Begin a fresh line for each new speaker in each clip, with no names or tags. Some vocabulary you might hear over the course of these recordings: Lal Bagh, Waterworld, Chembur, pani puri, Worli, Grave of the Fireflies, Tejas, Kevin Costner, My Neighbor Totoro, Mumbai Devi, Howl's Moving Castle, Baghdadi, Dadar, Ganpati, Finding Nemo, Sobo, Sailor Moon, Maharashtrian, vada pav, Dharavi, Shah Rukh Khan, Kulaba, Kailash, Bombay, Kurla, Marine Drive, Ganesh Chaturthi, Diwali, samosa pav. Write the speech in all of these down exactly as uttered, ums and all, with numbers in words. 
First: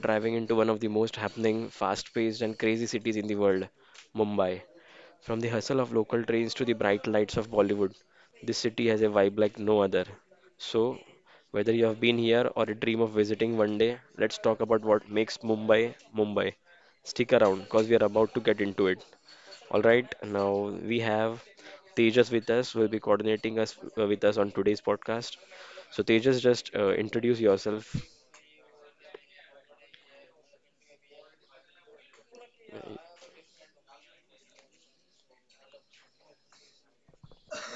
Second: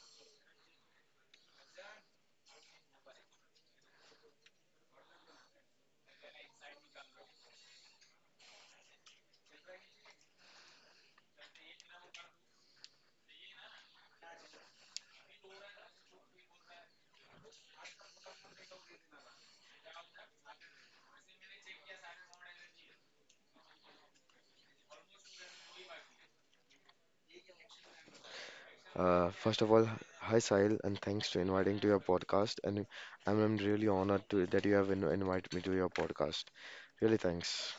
driving into one of the most happening, fast paced, and crazy cities in the world, Mumbai. From the hustle of local trains to the bright lights of Bollywood, this city has a vibe like no other. So, whether you have been here or dream of visiting one day, let's talk about what makes Mumbai Mumbai. Stick around because we are about to get into it. All right, now we have Tejas with us, will be coordinating us uh, with us on today's podcast. So Tejas, just uh, introduce yourself.
Uh, first of all, hi Sahil, and thanks to inviting to your podcast. And I'm, I'm really honored to, that you have in, invited me to your podcast. Really thanks.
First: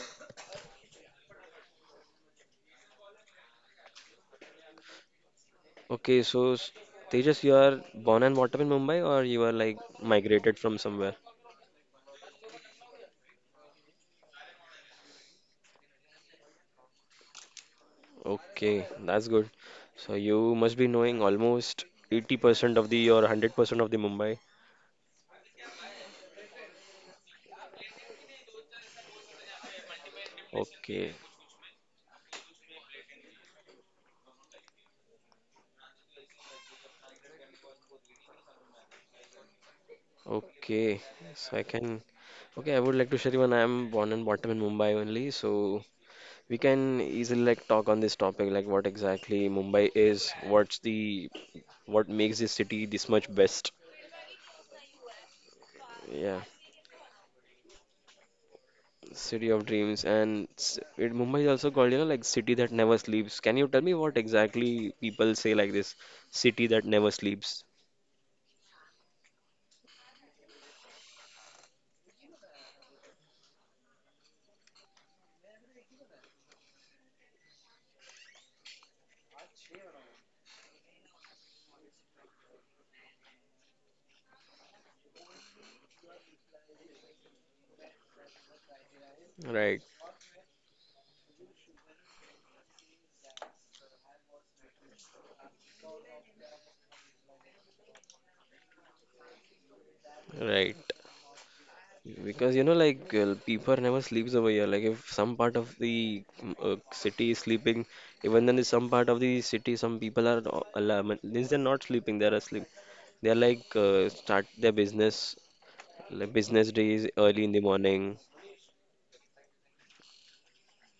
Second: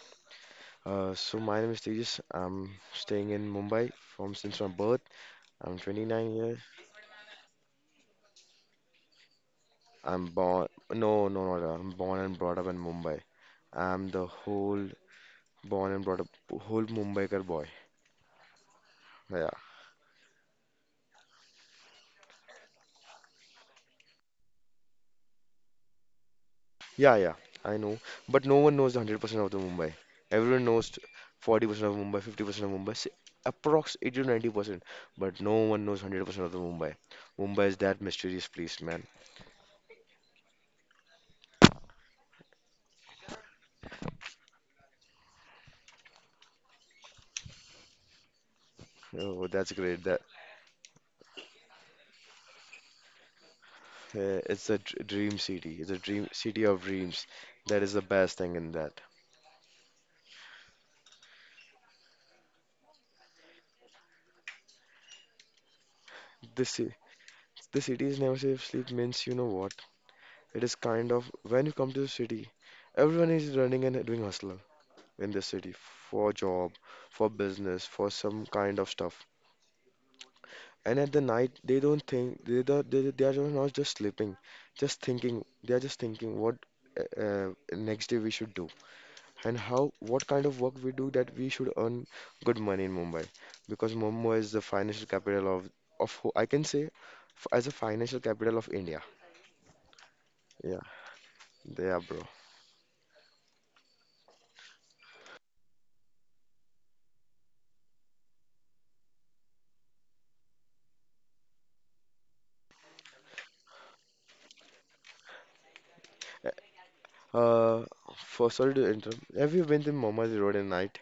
Uh, so my name is Tejas. I'm staying in Mumbai from since my birth. I'm
Okay,
twenty-nine
so
years.
s- Tejas, you are born and brought up in Mumbai, or you are like
I'm
migrated
born.
from somewhere?
No, no, no, no, I'm born and brought up in Mumbai. I'm the whole born and brought up whole Mumbaikar boy.
Okay, that's
Yeah.
good. So you must be knowing almost eighty percent of the, or one hundred percent of the Mumbai.
Yeah, yeah, I know. But no one knows one hundred percent of the Mumbai. Everyone knows t-
Okay,
forty percent of Mumbai, fifty percent of Mumbai, say, approx eighty to ninety percent. But no one knows one hundred percent of the Mumbai. Mumbai is that mysterious place, man.
okay. So I can. Okay, I would like to share you when I am born and brought up in Mumbai only. So we can easily like talk on this topic, like what exactly
Oh, that's
Mumbai
great. That
is, what's the what makes this city this much best.
uh, It's a dr- dream city. It's a dream
Yeah,
city of dreams. That is the best thing in that.
city of dreams, and s- it, Mumbai is also called, you know, like city that never sleeps. Can you tell me what exactly people say like this, city
This
that
ci-
never sleeps?
the city is never safe sleep, means you know what? It is kind of when you come to the city, everyone is running and doing hustle. In the city for job, for business, for some kind of stuff. And at the night, they don't think they don't, they, they are just not just sleeping, just thinking. They are just thinking what uh, uh, next day we should do, and
Right,
how what kind of work we do that we should earn good money in Mumbai because Mumbai is the financial capital of of who- I can say, f- as a financial capital of India.
right.
Yeah, yeah, bro.
Because you know, like uh, people never sleeps over here. Like if some part of the mm, uh, city is sleeping, even then in some part of the city, some people are no- alarm. Means they're not sleeping; they're asleep. They're like uh, start their business, like business days early in the
Uh,
morning.
for Sorry to interrupt. Have you been to Mumbai Road at night?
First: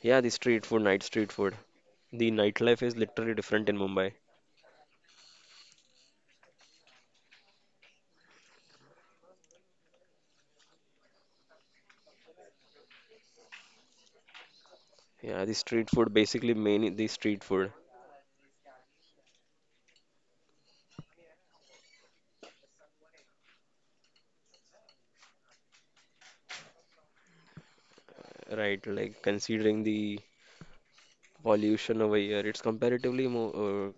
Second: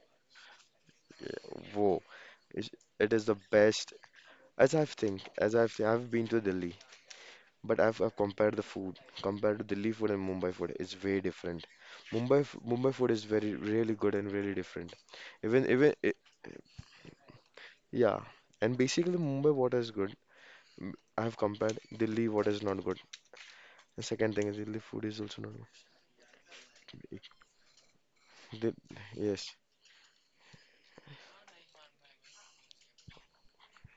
Yeah, the street food, night street food.
Whoa,
The
it's,
nightlife is
it is
literally
the
different in
best.
Mumbai.
As I've think, as I've seen, I've been to Delhi, but I've, I've compared the food compared to Delhi food and Mumbai food. It's very different. Mumbai f- Mumbai food is very really good and really different.
Yeah, the
Even
street
even I
food basically main the street food,
Yeah, and basically Mumbai water is good. Mm, I've compared Delhi water is not good. The second thing is Delhi food is also not good. the-
right? Like
yes,
considering the pollution over here, it's comparatively more uh,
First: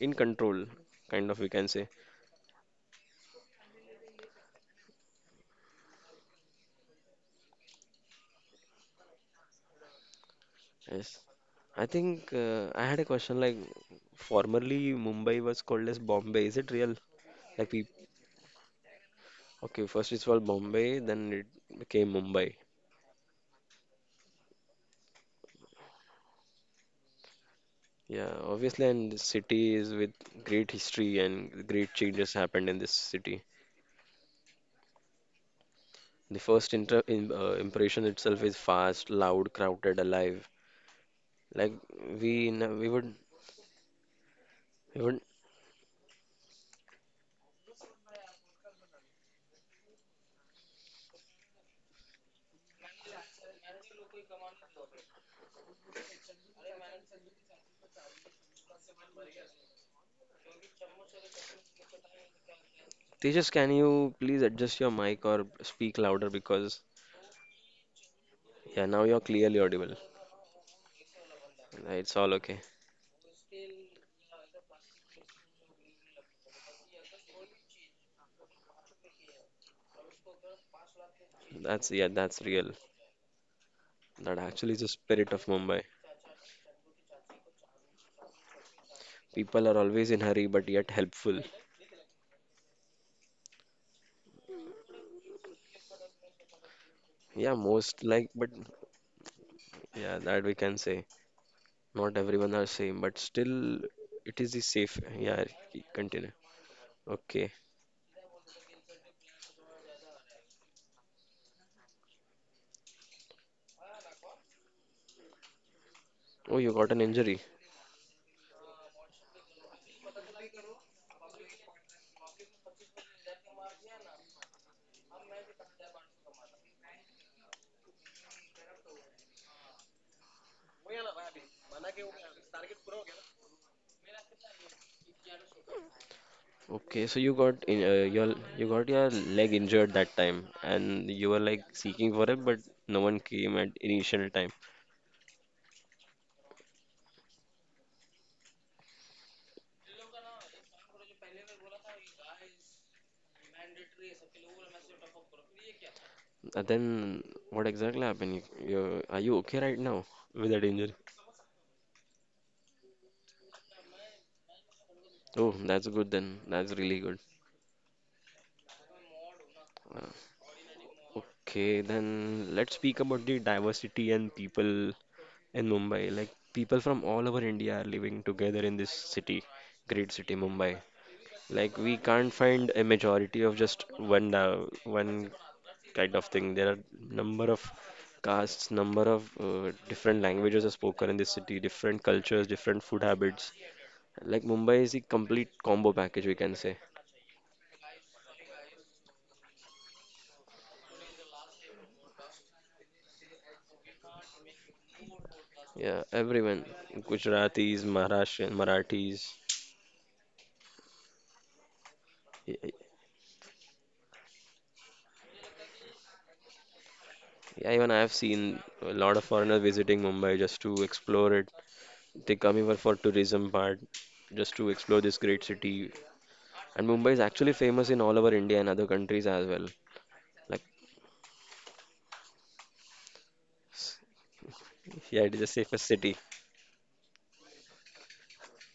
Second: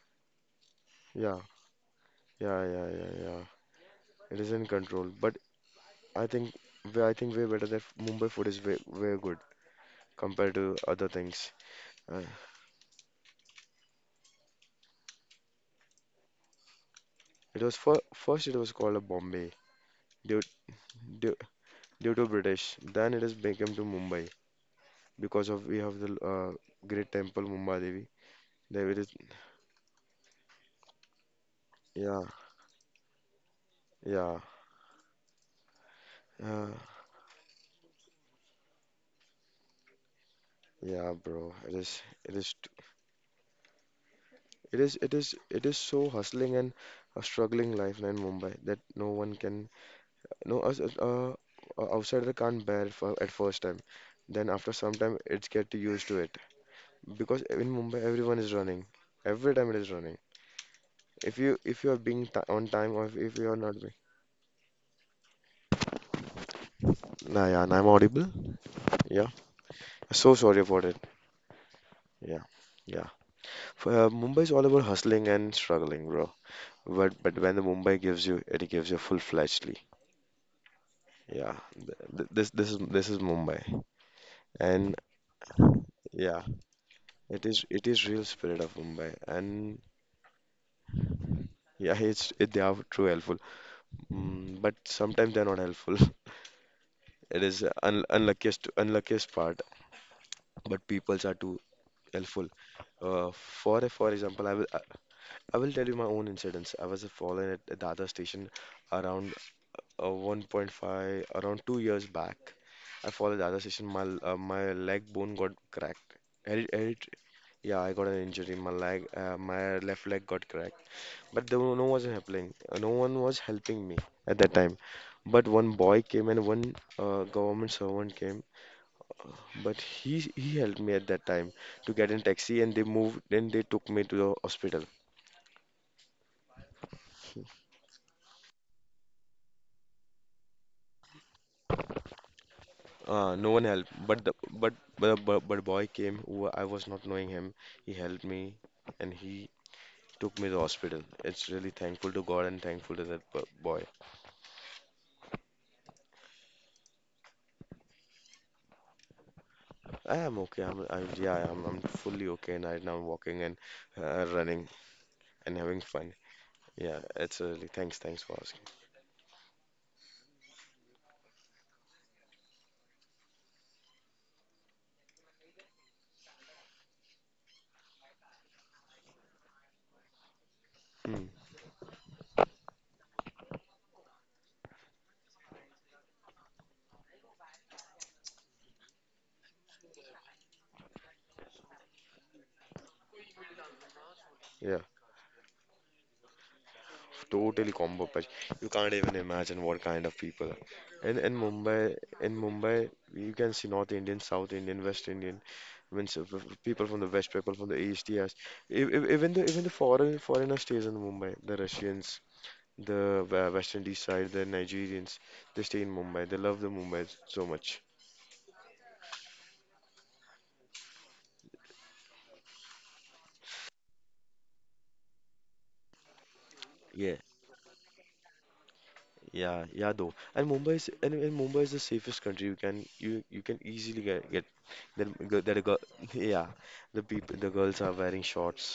in control, kind of
yeah,
we can say.
yeah, yeah, yeah, yeah. It is in control, but I think we- I think way better that Mumbai food is way way good compared to
Yes.
other things.
I
Uh,
think uh, I had a question like formerly Mumbai was called as Bombay. Is it real?
It
Like
was
we
for, first it was called a Bombay
okay, first it's
due,
called Bombay, then
due,
it became
due to
Mumbai.
British. Then it has become to Mumbai because of we have the uh, great temple Mumbai Devi.
Yeah, obviously,
There it is.
and the city is with great history and great
Yeah,
changes happened in this city.
yeah,
The
uh,
first inter in, uh, impression itself is fast, loud, crowded, alive.
yeah, bro.
Like
It is.
we
It is. t-
n- we would
It
we
is. It
would
is. It is so hustling and a struggling life in Mumbai that no one can. No, us us- uh, uh, outsider can't bear for at first time. Then after some time, it's get used to it because in Mumbai everyone is running. Every time it is running. If you if you are being ti on time or if
Tejas,
you are
can
not being.
you please adjust your mic or speak louder because
Nah, yeah, and I'm audible.
yeah, now you're
Yeah.
clearly audible.
So sorry about it.
Uh, It's all
Yeah.
okay.
Yeah. For, uh, Mumbai is all about hustling and struggling, bro. But but when the Mumbai gives you, it gives you full-fledgedly. Yeah.
That's,
Th
yeah,
th
that's
this this
real.
is This is Mumbai.
That actually is the
And
spirit of Mumbai.
yeah, it is it is real spirit of Mumbai.
People are
And
always in hurry, but yet helpful.
yeah, it's it, they are true helpful. Mm, but sometimes they're not helpful. It
Yeah,
is
most
un
like, but
unluckiest unluckiest part.
yeah, that we can
But
say.
peoples are too
Not
helpful.
everyone are same, but
Uh,
still,
for a, for
it
example,
is
I
the
will I,
safe. Yeah,
I will tell you my own
continue.
incidents. I was
Okay.
fallen at a Dadar station around uh, one point five, around two years back. I fall at Dadar station. My l- uh, my leg bone got cracked.
Oh,
Herit-
you got an
herit-
injury.
yeah, I got an injury in my leg. Uh, my left leg got cracked. But there were no one was helping. uh, No one was helping me at that time. But one boy came and one uh, government servant came, but he he helped me at that time to get in taxi, and they moved and they took me to the hospital.
Okay, so you got in, uh, your you got your leg injured that time, and you were like seeking for it, but no one
Uh, no
came
one
at
helped, but
initial
the
time.
but but but, but boy came who I was not knowing him. He helped me, and he took me to the hospital. It's really thankful to God and thankful to that bo- boy.
And then what exactly happened? You, you, are you okay right now
I am
with
okay.
that
I'm,
injury?
I'm Yeah. I'm I'm fully okay and right now. I'm walking and uh, running
Oh,
and having
that's good
fun.
then. That's really
Yeah,
good.
it's really thanks. Thanks for asking.
Uh, okay, then let's speak about the diversity and people in Mumbai. Like people from all over India are living together in this city, great city, Mumbai.
Hmm.
Like we can't find a majority of just one da- one kind of thing. There are number of castes, number of uh, different languages are spoken in this city, different cultures, different food habits. Like
Yeah.
Mumbai is a complete combo package, we can say.
Totally combo patch. You can't even imagine what kind of people are. And in Mumbai, in Mumbai, you can see North Indian, South Indian, West Indian. I
Yeah,
mean, so f-
everyone,
people from the West, people from the
Gujaratis,
East, yes.
Maharashtrian,
E- e- Even
Marathis.
the even the foreign foreigner stays in Mumbai. The Russians,
y- y-
the uh, West Indies side, the Nigerians, they stay in Mumbai. They love the Mumbai so much.
Yeah, even I have seen a lot of foreigners visiting Mumbai just to explore it. They come here for tourism part, just to explore this great city. And Mumbai is actually famous in all over India and other countries as
Yeah,
well.
yeah, though. And
Like,
Mumbai is and, and Mumbai is the safest country. You can you you can
s-
easily get get
yeah, it is
that
the
that a girl.
safest city.
Yeah, the people the girls are wearing shorts.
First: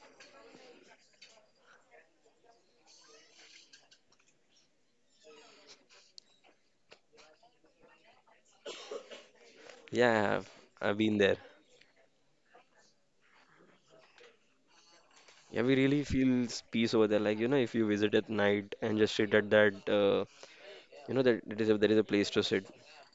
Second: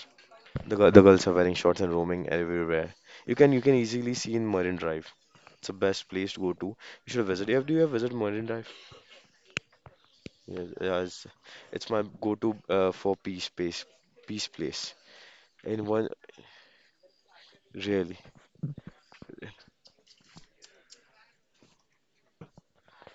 The girl, the girls are wearing shorts and roaming everywhere. You can you can easily see in Marine Drive. It's the best place to go to. You should visit. Have Do you have visit Marine Drive?
Yeah, I've
Yeah,
I've
yeah,
been
it's,
there.
it's my go-to uh, for peace place. Peace place.
Yeah, we
In
really
one
feel s- peace over there. Like, you know, if you visit
Really.
at night and just sit at that, uh, you know, that it is a, there is a place to sit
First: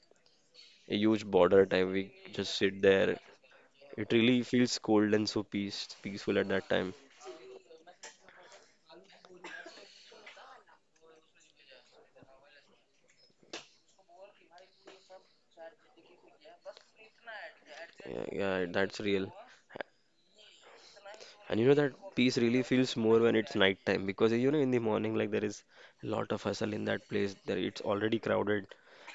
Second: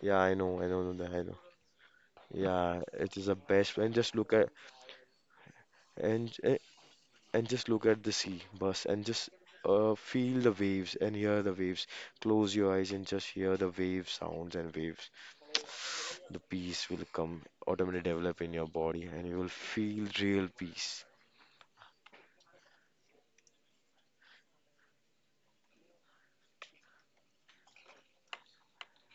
Yeah, I know, I know, I
a
know. I
huge
know.
border type. We just sit
Yeah, it
there.
is the best. And
It
just look
really
at
feels cold and so peace,
and
peaceful at that time.
and just look at the sea, bus, and just uh, feel the waves and hear the waves. Close your eyes and just hear the wave sounds and waves. The peace will come, automatically
Yeah,
develop in
yeah,
your
that's
body, and
real.
you will feel real peace.
And you know that peace really feels more when it's night time because you know in the morning like there is a lot of hustle in that place. There it's already crowded,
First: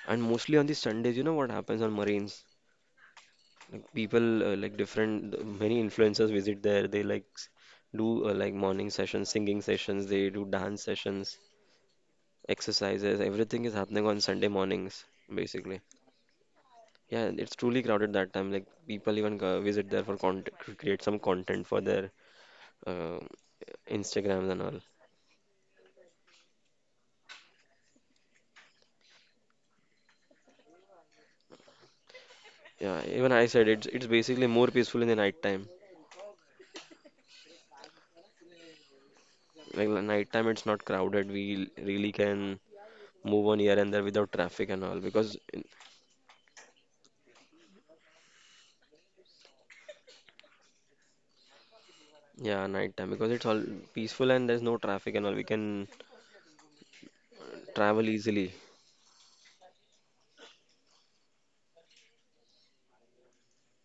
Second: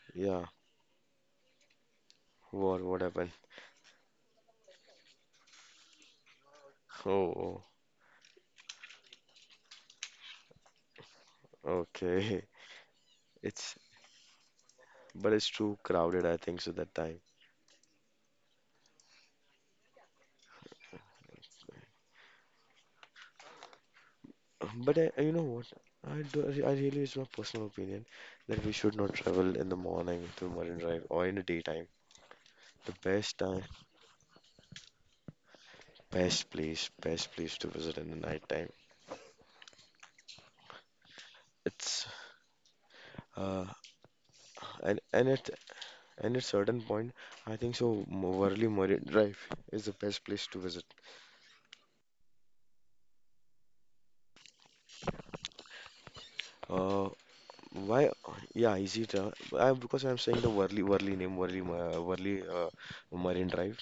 and
Yeah,
mostly on the Sundays, you know what happens on Marines?
what what happened?
Like people uh, like different many influencers visit there. They like s-
Oh,
do uh, like morning sessions, singing sessions. They do dance sessions,
okay.
exercises, everything is
It's
happening on Sunday mornings,
But it's too
basically.
crowded, I think, so that
Yeah,
time.
and it's truly crowded that time. Like people even go- visit there for content, to create some content for their uh, Instagrams and all.
But I, you know what? I do, I really, It's my personal opinion that we should not travel in the morning to Marine Drive or in the daytime. The
Yeah, even
best
I
time.
said it's it's basically more peaceful in the night time.
Best place, best place to visit in the night time.
Like the night time, it's not crowded. We
It's
really can move on
uh
here and there without traffic and all
and and
because
at
in-
And at certain point, I think so. Mo- Worli Marine Drive is the best place to visit.
yeah, night time because it's all peaceful and there's no traffic and all. We can
Uh,
travel
why?
easily.
Yeah, easy to. I, because I'm saying the Worli Worli name Worli Ma- Worli uh, Marine Drive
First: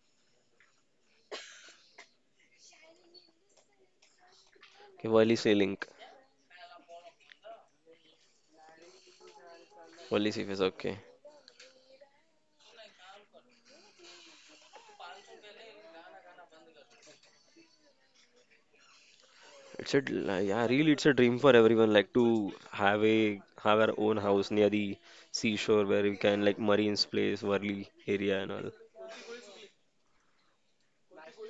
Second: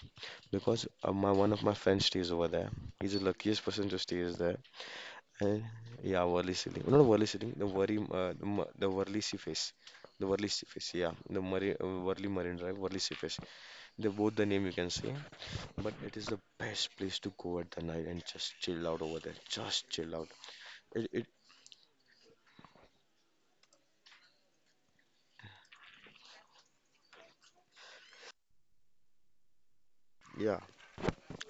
because uh, my one of my friends stays over there. He's the luckiest person to stay is there.
Okay, Worli Sea
And
Link,
yeah, Worli Ceiling. Not Worli Ceiling. The Worli uh, the, Ma- the Worli Sea Face. The
Worli
Worli
Sea is
Sea Face.
okay.
Yeah, the Marine uh, Worli Marine Drive, Worli Sea. They both the name you can say, but it is the best place to go at the night and just chill out over there. Just
It's a d-
chill out.
like, yeah, really it's
It,
a
it
dream for everyone like to have a have our own house near the seashore where we can like Marine's Place, Worli area and all.
Yeah.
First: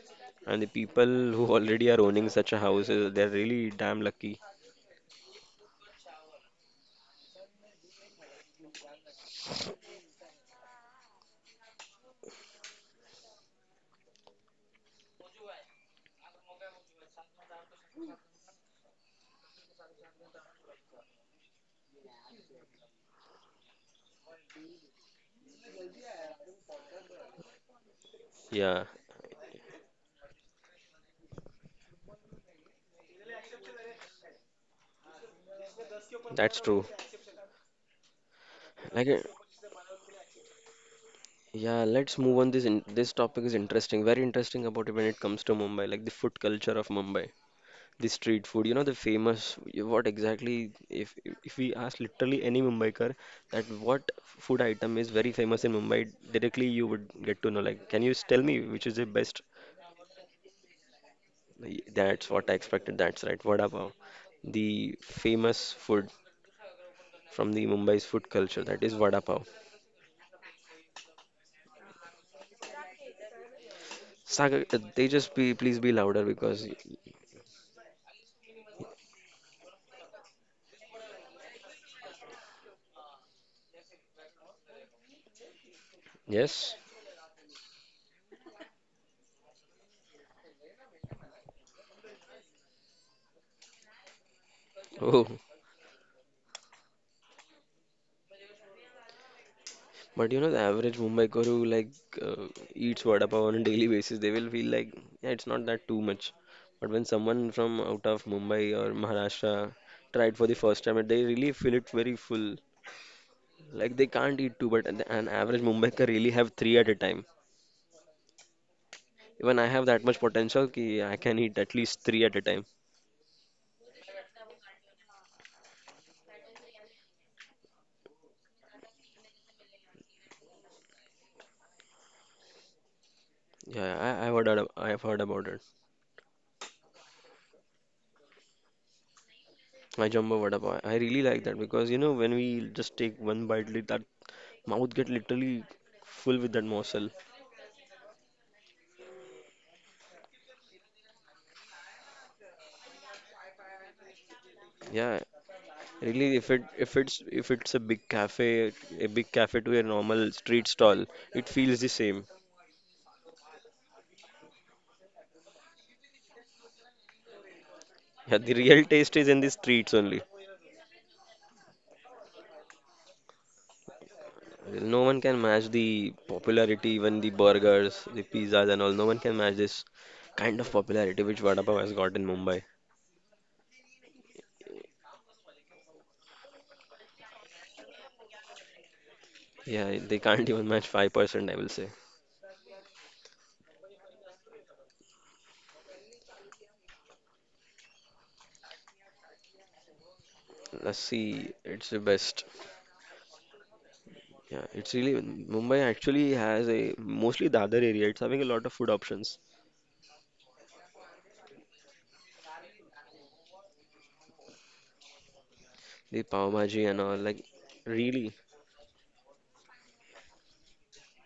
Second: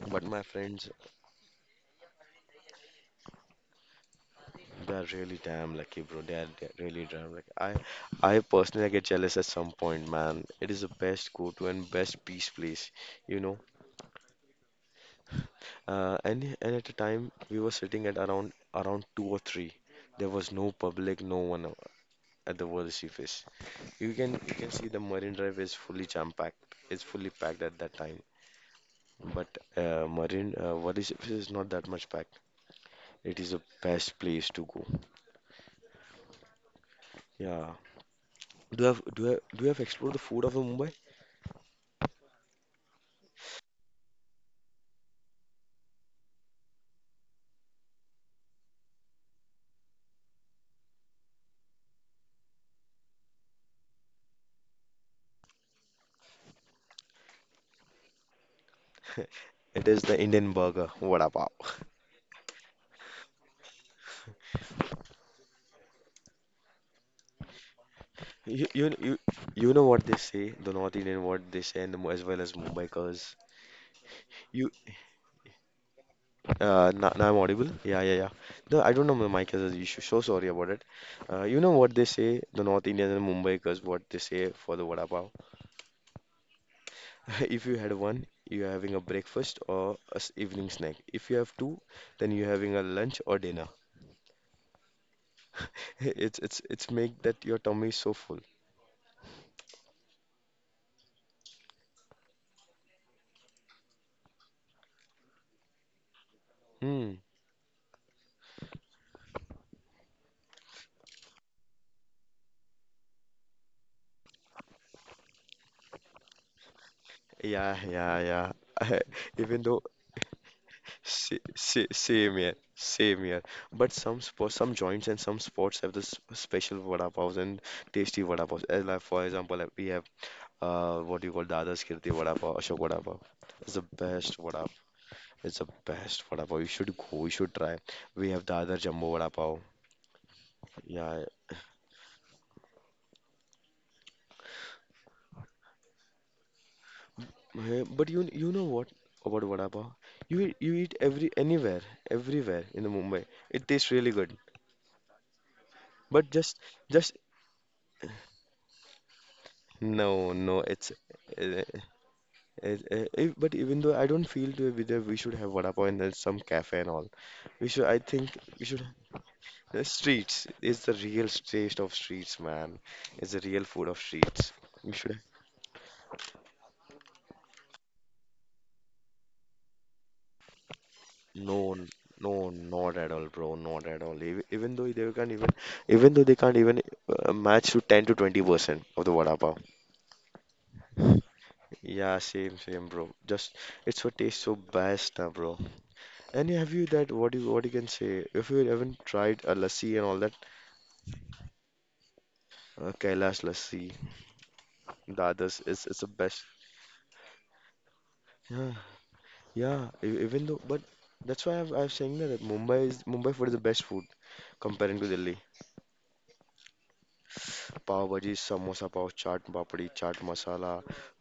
But my
And the
friends,
people who already are owning such a house, uh, they're really damn lucky.
they are really damn lucky, bro. They are, they are really damn lucky. I I personally get jealous at some point, man. It is the best go-to and best peace place, you know. Uh, and and at the time we were sitting at around around two or three. There was no public, no one uh, at the World Seaface. You can you can see the Marine Drive is fully jam-packed. It's fully packed at that time.
Yeah,
But uh, Marine uh, Valley's is not that much packed. It is the best place to go.
that's true.
Yeah. Do you have
Like, uh,
do you have, do you have explored the food of the Mumbai?
yeah, let's move on. This in, this topic is interesting, very interesting about it when it comes to Mumbai, like the food culture of Mumbai. The street food, you know, the famous, what exactly, if if we ask literally any Mumbaikar that what food item is very famous in Mumbai, directly you would get to know. Like, can you s- tell me which is the best?
It is the Indian burger, vada pav.
Y- that's what I expected. That's right, vada pav, the famous food from the Mumbai's food culture.
You,
That
you
is
you
vada pav.
you know what they say, the North Indian what they say, and the, Mu- as well as Mumbaikars.
Sagar,
You
uh, they just be please be louder because
uh, now, Now I'm audible. Yeah, yeah, yeah. No, I don't know my mic has an issue. So sorry about it. Uh, you know what they say, the North Indian and Mumbaikars, what they say for the vada pav.
yes.
If you had one, you're having a breakfast or a s- evening snack. If you have two, then you're having a lunch or dinner.
Oh.
It's it's it's make that your tummy is so full.
But you know, the average Mumbaikar who like uh, eats vada pav on a daily basis, they will feel like yeah, it's not that too much. But when
Hmm.
someone from out of Mumbai or Maharashtra tried for the first time, they really feel it very full. Like they can't eat two, but an an average Mumbaikar really have three at a time.
Yeah, yeah, yeah.
Even
even
I
though
have that much potential ki I
sa
can eat at
sa
least three at
Same
a
here,
time.
same here. But some sports, some joints and some sports have this special vada paws and tasty vada paws. Uh, Like for example, like we have uh what do you call Dada's Kirti vada pav, Ashok vada pav. It's
Yeah,
the
yeah, I, I've
best
heard,
vada
ab- I've heard about
It's
it.
the best vada pav. You should go. You should try. We have the other jumbo vada pav.
My jumbo vada pav. I
Yeah,
really like that because you know when we just take one bite, like, that mouth get literally full with that morsel.
eh, but you you know what about vada pav? You eat- you eat every anywhere, everywhere in the Mumbai. It tastes really good.
Yeah,
But
really, if
just
it if
just
it's if it's a big cafe, a big cafe to a normal
no, no.
street
It's
stall, it
eh, eh,
feels the same.
eh, eh, but even though I don't feel to be there, we should have vada pav in uh, some cafe and all. We should. I think
Yeah, the
we should.
real taste is in the
The
streets only.
streets is the real taste of streets, man. It's the real food of streets.
Well,
We
no
should
one can match the popularity, even the burgers, the pizzas, and all. No one can match this kind of popularity which Vada
No,
Pav
n-
has got in
no,
Mumbai.
not at all, bro. Not at all. Even, even though they can't even, even though they can't even uh, match to ten to twenty percent of the vada pav.
Yeah, they can't even match five percent, I will say.
Yeah, same, same, bro. Just it's what tastes so best, uh, bro. And yeah, have you that? What you what you can say? If you haven't tried a lassi and all that,
Lassi, it's the best.
uh, Kailash lassi,
Yeah, it's really
the others,
Mumbai
it's it's the
actually
best.
has a mostly Dadar area. It's having a lot of
Yeah,
food options.
yeah. e- Even though, but that's why I've I've saying that, that Mumbai is Mumbai food is the best food comparing to Delhi.
The pav bhaji and all, like
Pav
really.
bhaji, samosa pav, chaat papdi, chaat masala,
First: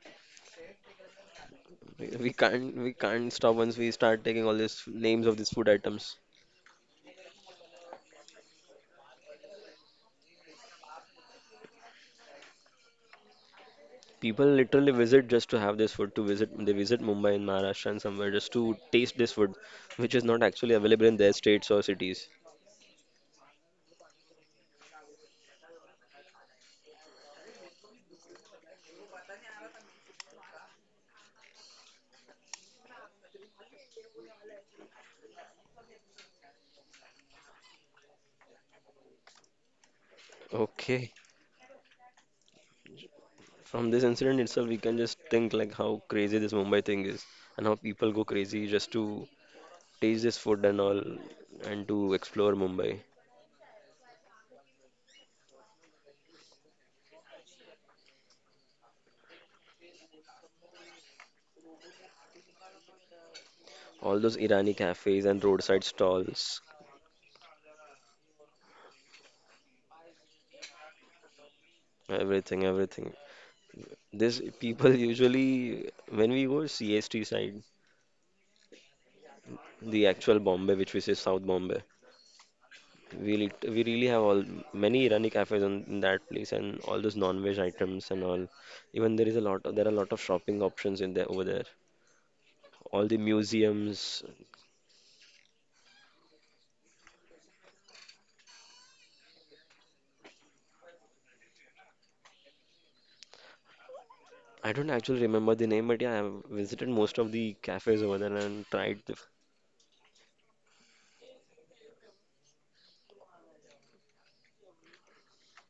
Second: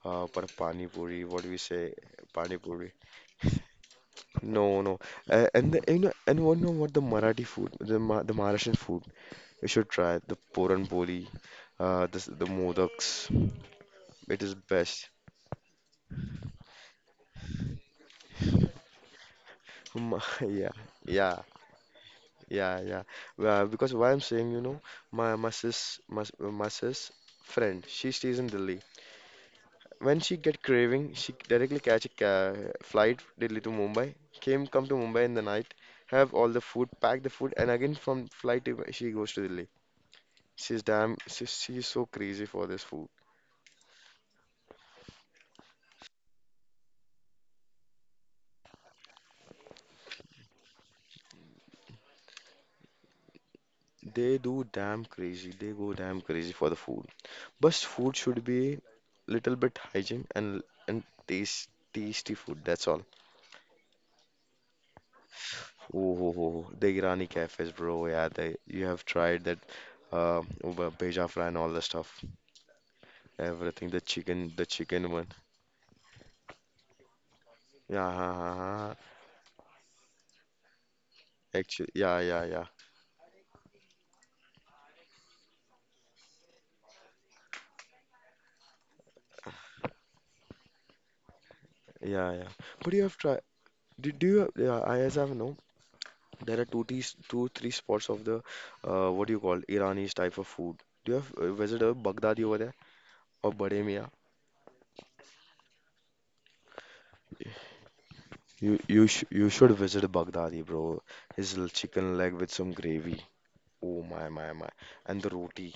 uh, but pani puri, what do we say?
We we
Pani
can't
puri.
we can't stop once we start taking all these
No, no.
names of
Uh,
these food
and the, you know,
items.
and one know what the Marathi food, the Ma the Maharashtrian food, you should try the Puran Poli, uh, the s- the modaks. It
People
is
literally
best.
visit just to have this food to visit they visit Mumbai and Maharashtra and somewhere just to taste this food,
Um,
which is not
yeah,
actually available in
yeah,
their states or cities.
yeah, yeah. Uh, because why I'm saying, you know, my my sis, my s- my sis friend, she stays in Delhi. When she get craving, she directly catch a ca flight directly to Mumbai. Came come to Mumbai in the night, have all the food, pack the food, and again from flight to- she goes to Delhi. She's damn,
Okay.
she's, she's so crazy for this food.
From this incident itself, we can just think like how crazy this Mumbai thing is and how people go crazy just to taste this food and all and to explore Mumbai.
They do damn crazy. They go damn crazy for the food. But food should be little bit hygiene and and taste tasty food. That's all.
All those Irani cafes and roadside
Oh, ho,
stalls,
ho. The Irani cafes, bro. Yeah, they you have tried that uh, Uber, Beja fry and all the stuff.
everything, everything.
Everything, the
This
chicken, the
people
chicken one.
usually when we go C S T side,
Yeah,
the actual Bombay, which we say South Bombay,
actually, yeah, yeah, yeah,
we lit- we really have all many Irani cafes on, in that place and all those non-veg items and all. Even there is a lot of, there are a lot of shopping options in there over there.
yeah, yeah. But you
All
have
the
tried. Do, do
museums.
you? Yeah, I as I've known, there are two, tea, two, three spots of the, uh, what do you call Irani type of food. Do you have uh, visited Baghdadi over there or Bademia?
I don't actually remember the name, but yeah, I've visited most of the cafes over there and
You you
tried. The,
sh you should visit Baghdadi, bro. His l- chicken leg with some gravy. Oh my my my, and the roti.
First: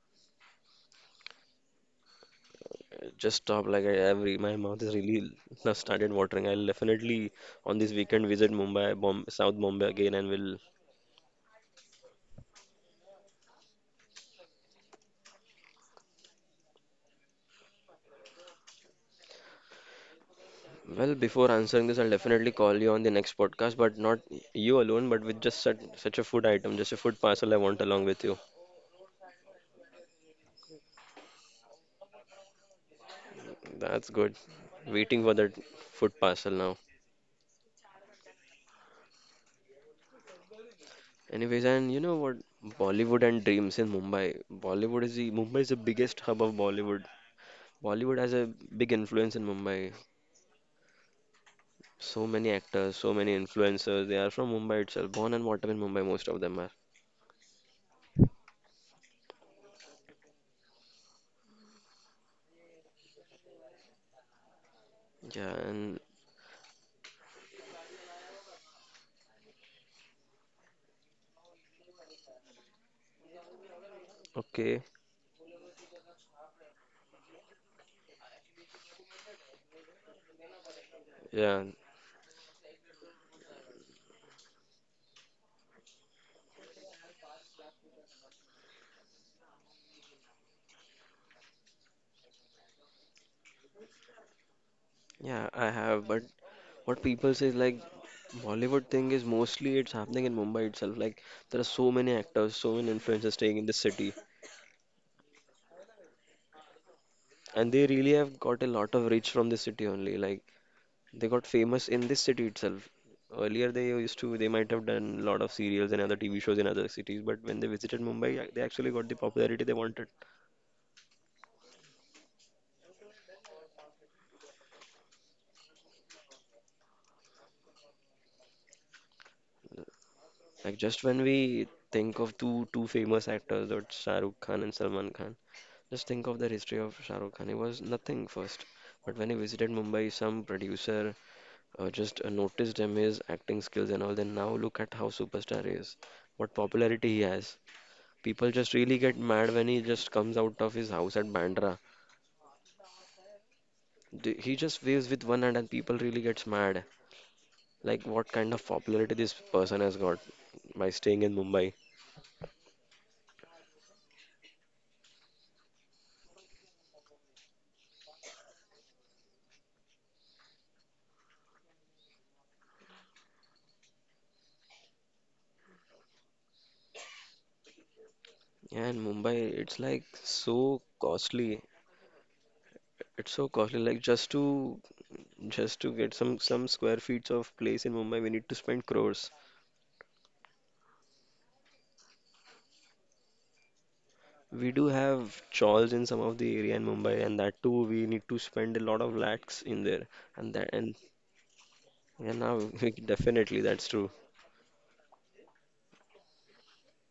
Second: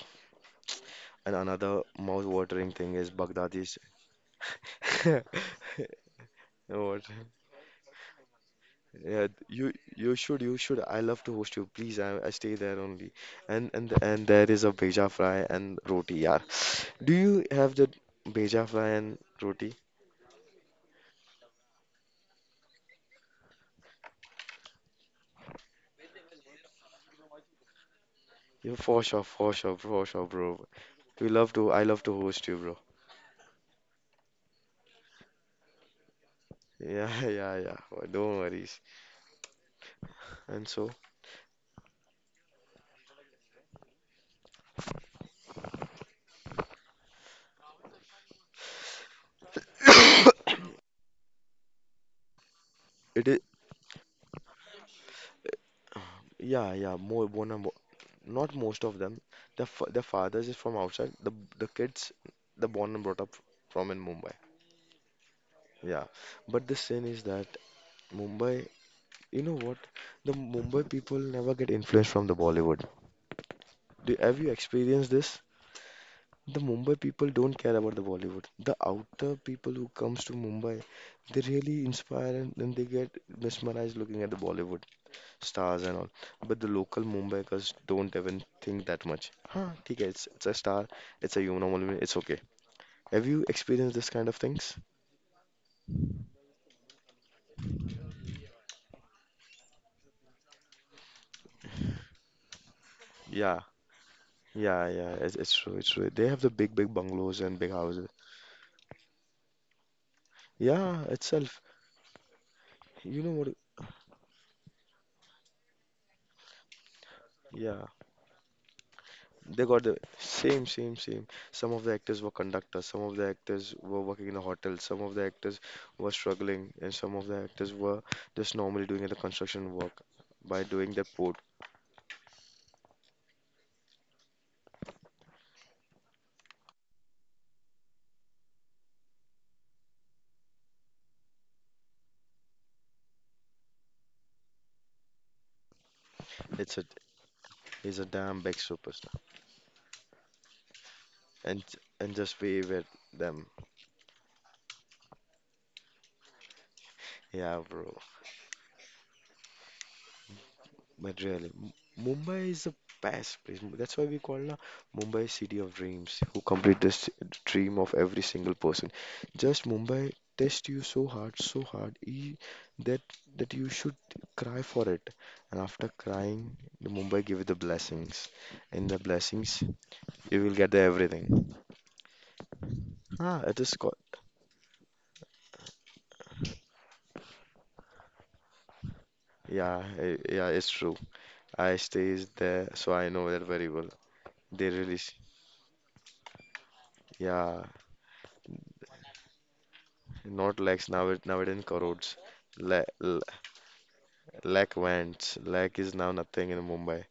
And another mouth-watering thing is
just stop
Baghdadi's.
like I, every my mouth is really now started watering. I'll
What?
definitely on this weekend visit Mumbai, Bomb,
Yeah,
South
you
Bombay again,
you
and
should you
will
should. I love to host you. Please, I, I stay there only. And and and there is a beja fry and roti. Yeah, do you have the beja fry and roti?
well, before answering this, I'll definitely call you on the next podcast, but not you alone, but with just such, such a food item, just a food parcel I want along with you.
Yeah, for sure, for sure, for sure, bro. We love to. I love to host you, bro.
That's good. Waiting for that food parcel now.
Yeah, yeah, yeah. Don't worries. And so
Anyways, and you know what? Bollywood and dreams in Mumbai. Bollywood is the Mumbai is the biggest hub of Bollywood. Bollywood has a big influence in Mumbai. So many actors, so
it
many
is.
influencers. They are from Mumbai itself, born and brought up in Mumbai. Most of them are.
Yeah, yeah. More one and more. Not most of them. The fa the fathers is from outside. The the kids, the born and brought up from in Mumbai.
Yeah, and
Yeah, but the sin is that Mumbai. You know what? The Mumbai people never get influenced from the Bollywood. Do, have you
okay,
experienced this? The Mumbai people don't care about the Bollywood. The outer people who comes to Mumbai, they
yeah,
really inspire and, then they get mesmerized looking at the Bollywood stars and all. But the local Mumbaikars don't even think that much. Huh, okay, it's, it's a star, it's a human, normal, it's okay. Have you experienced this kind of things?
yeah. I have, but what people say is like Bollywood thing is mostly it's happening in Mumbai itself. Like there are so many actors, so many influencers staying
Yeah,
in this city,
yeah, yeah. It's, it's true. It's true. They have the big, big bungalows and big
and they
houses.
really have got a lot of reach from this city only. Like
Yeah,
they got
itself.
famous in this city itself.
You know what?
Earlier they used to, they might have done a lot of serials and other T V shows in other cities, but when they
Yeah,
visited Mumbai, uh, they actually got the popularity
they
they
got the
wanted.
same, same, same. Some of the actors were conductors, some of the actors were working in a hotel, some of the actors were struggling, and some of the actors were just normally doing the construction work. By
Like
doing
just
that
when
port,
we think of two two famous actors, that's Shah Rukh Khan and Salman Khan. Just think of the history of Shah Rukh Khan. He was nothing first, but when he visited Mumbai, some producer uh, just uh, noticed him, his acting skills and all. Then now look at how superstar he is, what
it's a
popularity he has.
he's a damn
People
big
just really
superstar,
get mad when he just comes out of his house at
and
Bandra.
and just we were them.
The- He just waves with one hand, and people really gets mad.
Yeah, bro.
Like what kind of popularity this person has got by
But
staying in
really, M-
Mumbai.
Mumbai is a past place. M- That's why we call na Mumbai city of dreams, who complete this dream of every single person. Just Mumbai test you so hard, so hard, e- that that you should cry for it. And after crying, the Mumbai give you the blessings.
Yeah,
In the
in Mumbai,
blessings,
it's like
you will get the
so
everything.
costly. It's
Ah,
so
it is
costly.
called.
Like just to Just to get some some square feet of place in Mumbai, we need to spend crores.
Yeah, eh, yeah, it's true. I stays there, so I know that very well. They
We do
really, s-
have chawls in some of the area in Mumbai, and
yeah.
that too we need to spend a lot of lakhs in there. And
Not
that
lakhs
and
now it now it in crores.
Yeah, now
La, la,
definitely that's true.
lakh went. Lakh is now nothing in Mumbai.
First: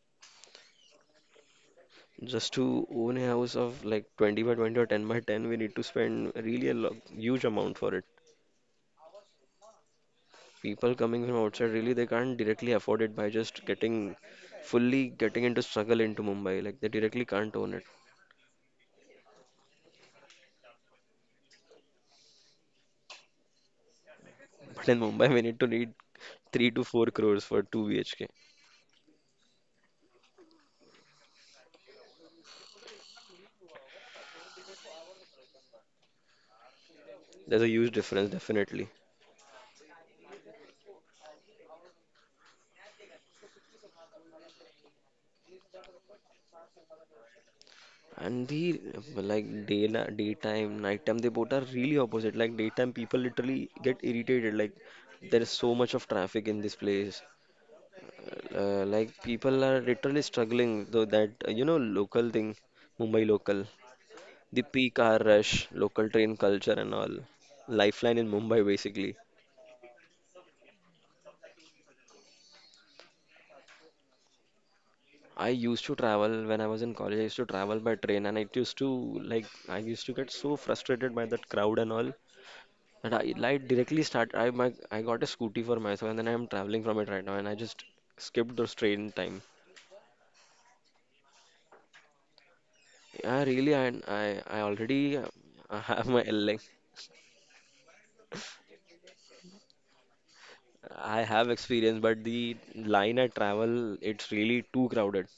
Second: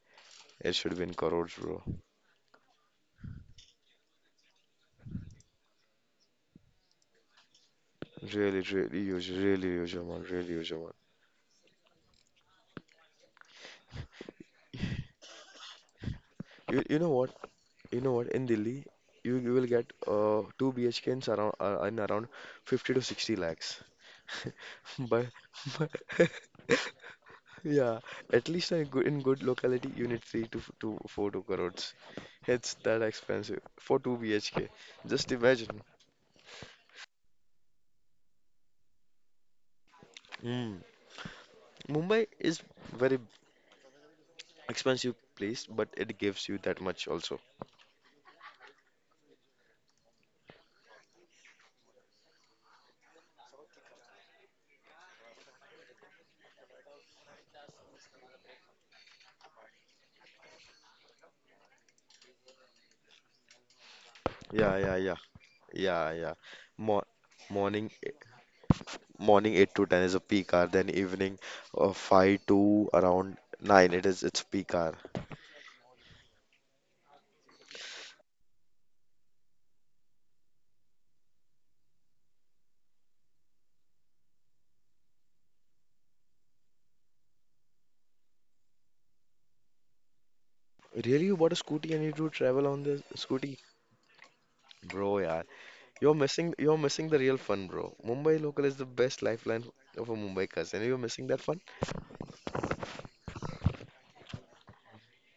It should be in crores, bro.
Just to own a house of like twenty by twenty or ten by ten, we need to spend really a lo- huge amount for it.
Really, really huge, really huge amount, really huge
People
amount.
coming from outside really they can't directly afford it by just getting fully getting into struggle into Mumbai. Like
You
they
you know
directly
what?
can't own it.
You know what? In Delhi, you, you will get uh two B H Ks around uh, in around fifty to sixty lakhs.
But in
But,
Mumbai, we need to
but
need three to four crores for two
yeah,
B H K.
at least in good in good locality, you need three to f- to four to crores. It's that expensive for two B H K. Just imagine.
There's a huge difference, definitely.
Hmm. Mumbai is very expensive place, but it gives you that much also.
And the like day daytime, nighttime, they both are really opposite. Like daytime, people literally get irritated. Like there is so much of traffic in this place. Uh, like people are literally struggling. Though that uh, you know local thing, Mumbai local, the
Yeah, yeah,
peak
yeah,
hour rush,
yeah,
local
yeah.
train culture and
Mo
all.
morning, eh,
Lifeline in Mumbai basically.
morning eight to ten is a peak hour. Then evening, uh, five to around nine, it is its peak hour.
I used to travel when I was in college. I used to travel by train, and it used to, like I used to get so frustrated by that crowd and all that I like directly start. I my I got a scooty for myself, and then I am traveling from it right now, and I just skipped the train time.
Really, you bought a scooty and you do travel on the
I
scooty,
really I I, I already
bro?
uh,
Yeah,
I have
you're
my
missing,
like
you're missing the real fun, bro. Mumbai local is the best lifeline of a Mumbaikars, and you're
I
missing that
have
fun.
experience, but the line I travel it's really too crowded.